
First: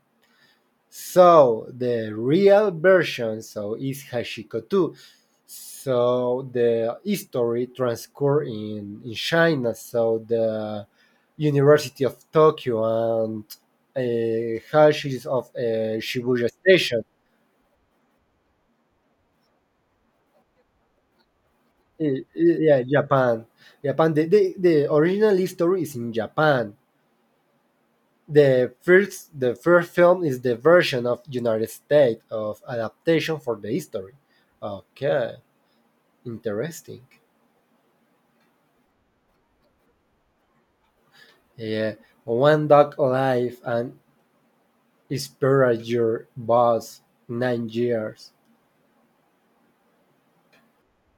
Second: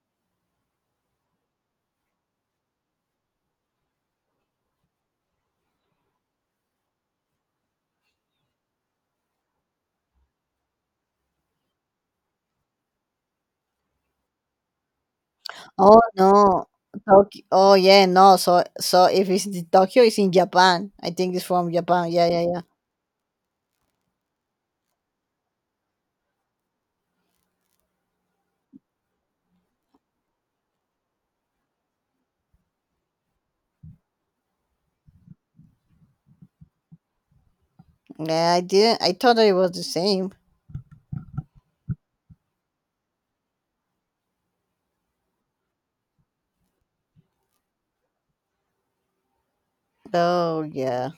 Speaker 1: so the real version so is Hashiko 2. So the history transcurs in China. So the University of Tokyo and uh, Hashis of
Speaker 2: Oh
Speaker 1: Shibuya
Speaker 2: no,
Speaker 1: Station.
Speaker 2: Tokyo. Oh yeah, no. So if it's the Tokyo, it's in Japan. I think it's from Japan. Yeah, yeah, yeah.
Speaker 1: Yeah, Japan. Japan. The original history is in Japan. The first film is the version of United States of adaptation for the history. Okay, interesting.
Speaker 2: Yeah, I didn't. I thought it was the same.
Speaker 1: Yeah, one Dog alive and Inspirator Boss, 9 years.
Speaker 2: Oh yeah,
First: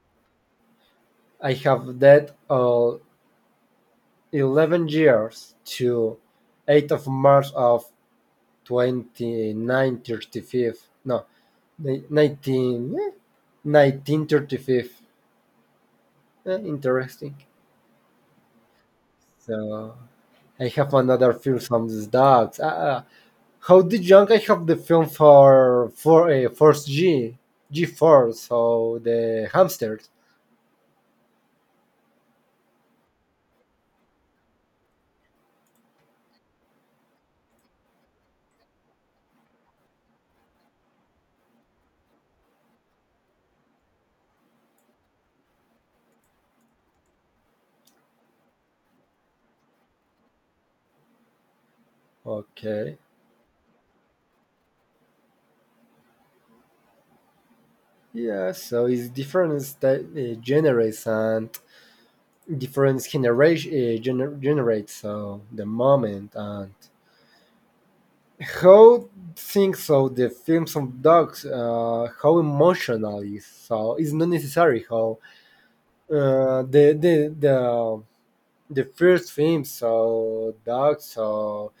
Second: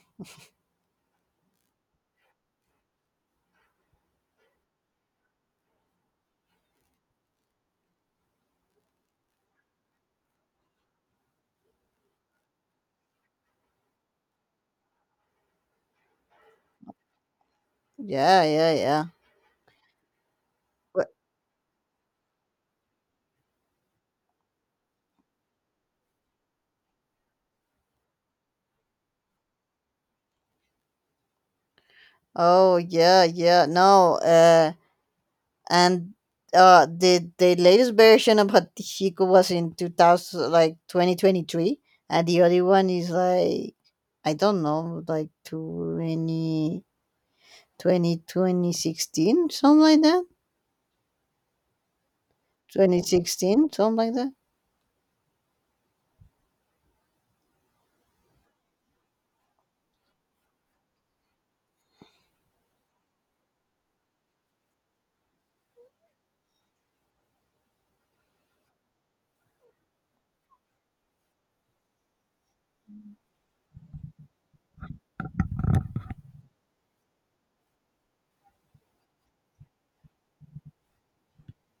Speaker 1: I have that all 11 years to 8th of March of 2935. No, 19, 1935. Eh, interesting.
Speaker 2: yeah, yeah, yeah.
Speaker 1: So I have
Speaker 2: Wh-
Speaker 1: another film from these dogs. How did young I have the film for Force G G four. So the hamsters.
Speaker 2: Oh yeah, yeah. No. And the latest version of Hatihiko was in two thousand, like 2023, and the other one is like, I don't know, like 2016, something like that.
Speaker 1: Okay.
Speaker 2: 2016, something like that.
Speaker 1: Yeah, so it's different generates and different generation generates so the moment and how think so the films of dogs how emotional is so it's not necessary how the the first film so dogs so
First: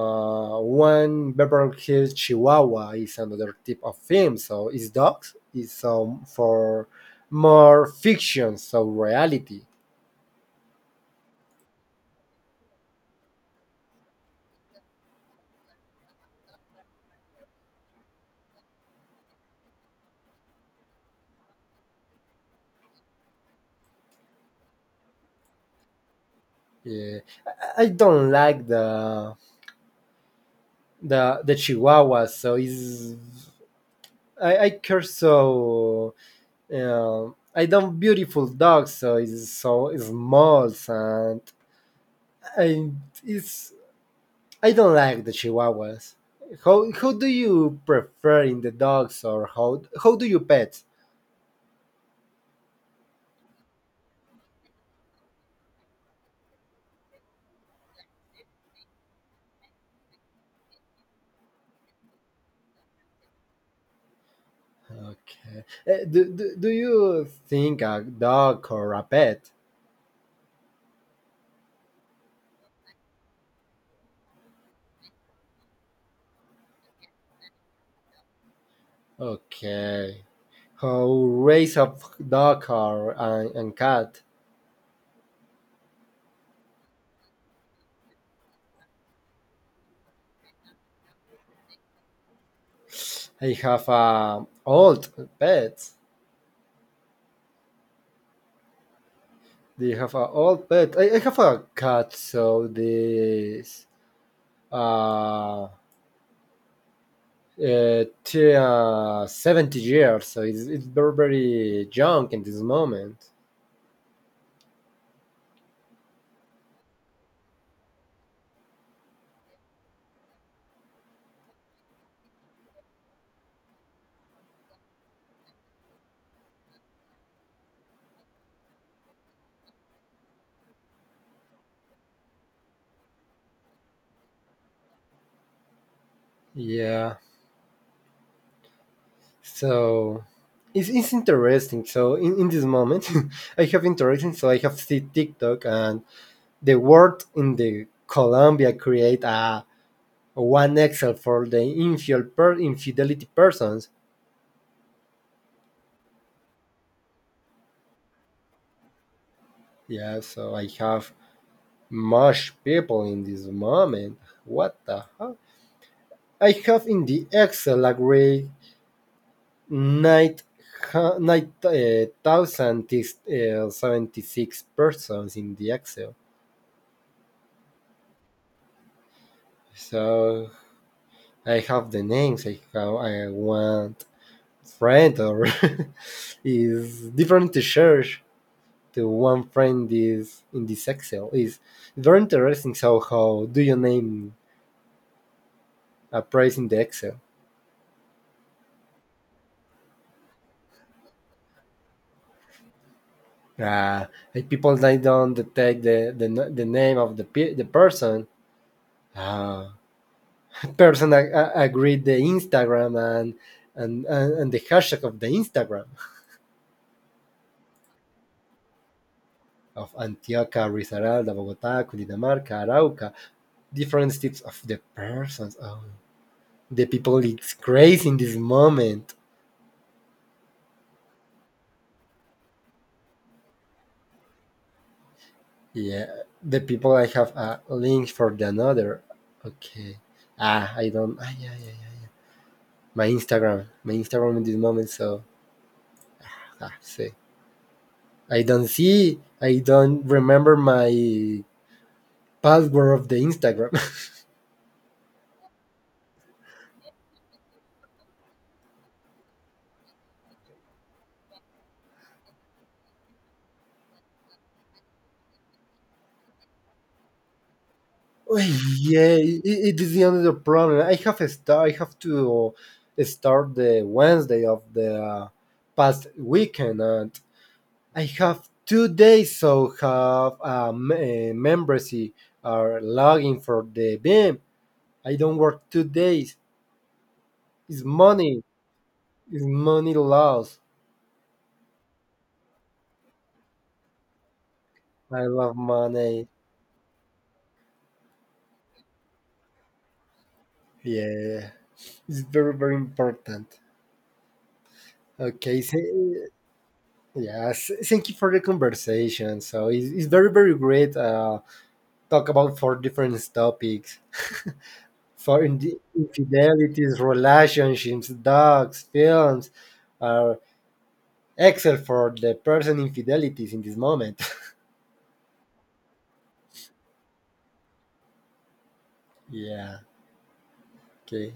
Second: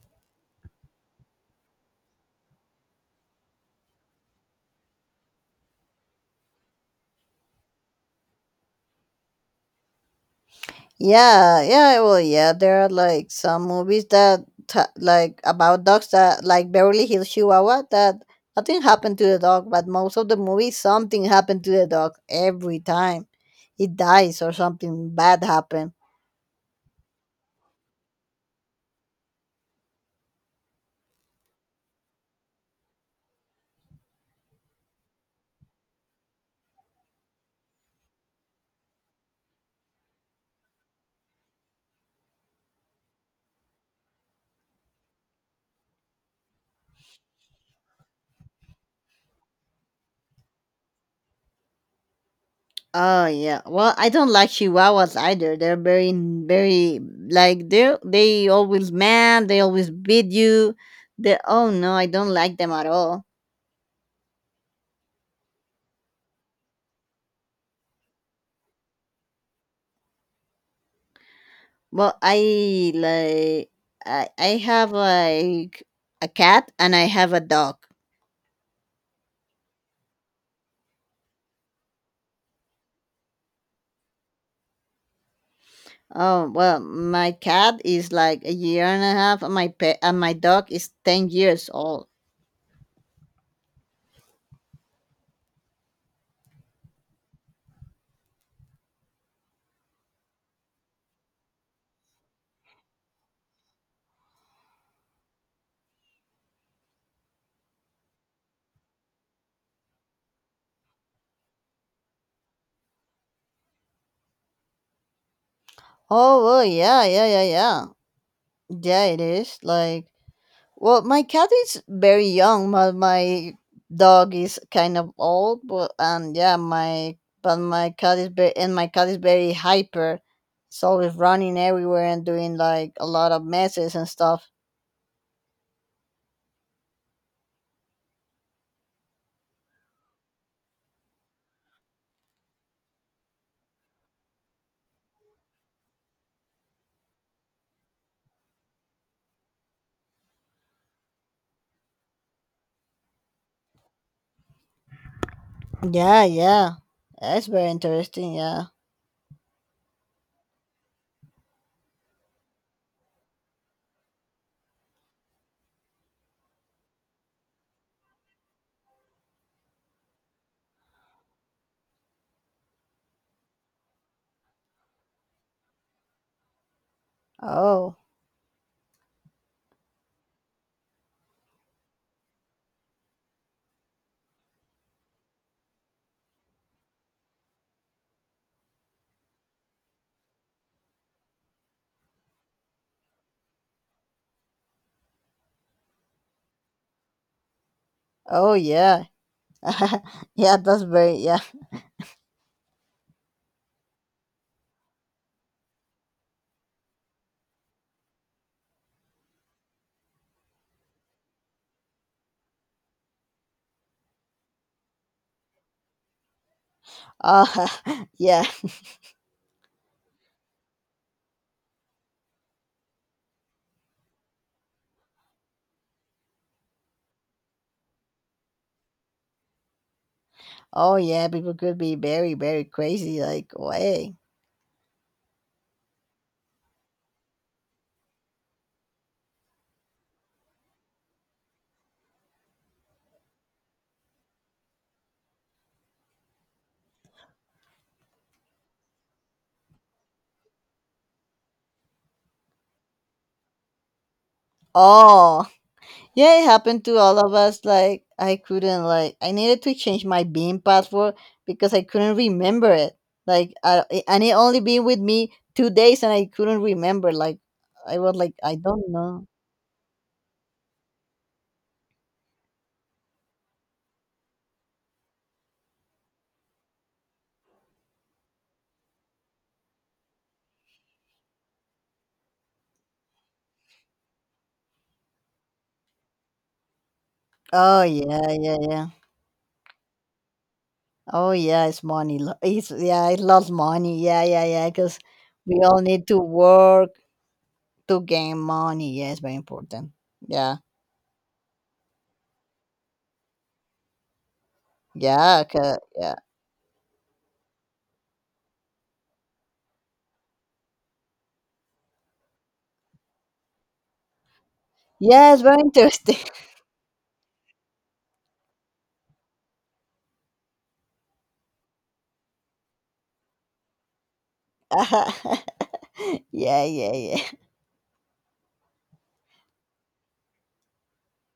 Speaker 1: One Beverly Hills Chihuahua is another type of film. So it's dogs. It's for more fiction, so reality.
Speaker 2: Yeah, yeah, well, yeah, there are like some movies that ta like about dogs, that like Beverly Hills Chihuahua, that nothing happened to the dog, but most of the movie something happened to the dog every time. It dies or something bad happened.
Speaker 1: Yeah. I don't like the the Chihuahua, so it's I care so uh, I don't beautiful dogs, so it's so small and it's I don't like the Chihuahuas. How do you prefer in the dogs or how do you pet?
Speaker 2: Oh yeah. Well, I don't like Chihuahuas either. They're very, very they are, they always mad. They always beat you. They oh no, I don't like them at all.
Speaker 1: Okay. Do you think a dog or a pet?
Speaker 2: Well, I like, I have like a cat and I have a dog.
Speaker 1: Okay. How race of dog or and cat?
Speaker 2: Oh well, my cat is like a year and a half, and my pet and my dog is 10 years old.
Speaker 1: I have a old pet. Do you have a old pet? I have a cat, so this uh to 70 years. So it's very junk in this moment.
Speaker 2: Oh well, yeah, yeah, yeah, yeah, yeah. It is like, well, my cat is very young, but my dog is kind of old. But yeah, my cat is very hyper. It's always running everywhere and doing like a lot of messes and stuff.
Speaker 1: Yeah. So it's interesting. So in this moment, I have interesting. So I have seen TikTok and the word in the Colombia create a one Excel for the infidelity persons.
Speaker 2: Yeah, yeah. That's very interesting, yeah.
Speaker 1: Yeah. So I have much people in this moment. What the hell? I have in the Excel agree. nine nine thousand 76 persons in the Excel.
Speaker 2: Oh.
Speaker 1: So I have the names. I have I want friend or is different to share. The one friend is in this Excel is very interesting. So how do you name a price in the Excel?
Speaker 2: Oh yeah. Yeah, that's very yeah.
Speaker 1: Uh, like people they don't detect the name of the person. Uh, person agreed the Instagram and the hashtag of the Instagram
Speaker 2: Uh, yeah.
Speaker 1: of Antioquia, Risaralda, Bogotá, Cundinamarca, Arauca, different states of the persons. Oh, the people it's crazy in this moment.
Speaker 2: Oh yeah, people could be very, very crazy, like way.
Speaker 1: Yeah, the people I have a link for the another. Okay. Ah, I don't. Ah, yeah, yeah, yeah, yeah. My Instagram in this moment. So ah, see. I don't remember my password of the Instagram.
Speaker 2: Oh. Yeah, it happened to all of us. Like I couldn't like I needed to change my beam password because I couldn't remember it. Like, I and it only been with me 2 days and I couldn't remember. Like, I was like, I don't
Speaker 1: Yeah,
Speaker 2: know.
Speaker 1: it is the only problem. I have a start. I have to start the Wednesday of the past weekend, and I have 2 days. So have membership or login for the BIM. I M. I don't work 2 days.
Speaker 2: Oh
Speaker 1: It's
Speaker 2: yeah,
Speaker 1: money.
Speaker 2: yeah, yeah.
Speaker 1: It's money loss.
Speaker 2: Oh yeah, it's money. It's yeah, it loves money. Yeah, yeah, yeah. Because
Speaker 1: I
Speaker 2: we
Speaker 1: love
Speaker 2: all need to
Speaker 1: money.
Speaker 2: work to gain money. Yeah, it's very important. Yeah,
Speaker 1: Yeah, it's very very important.
Speaker 2: yeah,
Speaker 1: Okay, so,
Speaker 2: yeah,
Speaker 1: yes, thank you for the conversation. So it's very very great. Talk about four different topics
Speaker 2: yeah. It's
Speaker 1: for
Speaker 2: very interesting.
Speaker 1: infidelities, relationships, dogs, films are except for the person infidelities in this moment.
Speaker 2: Yeah, yeah, yeah.
Speaker 1: yeah. Okay.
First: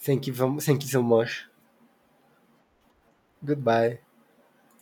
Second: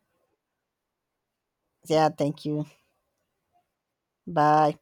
Speaker 1: Thank you. Thank you so much.
Speaker 2: Yeah, thank you.
Speaker 1: Goodbye.
Speaker 2: Bye.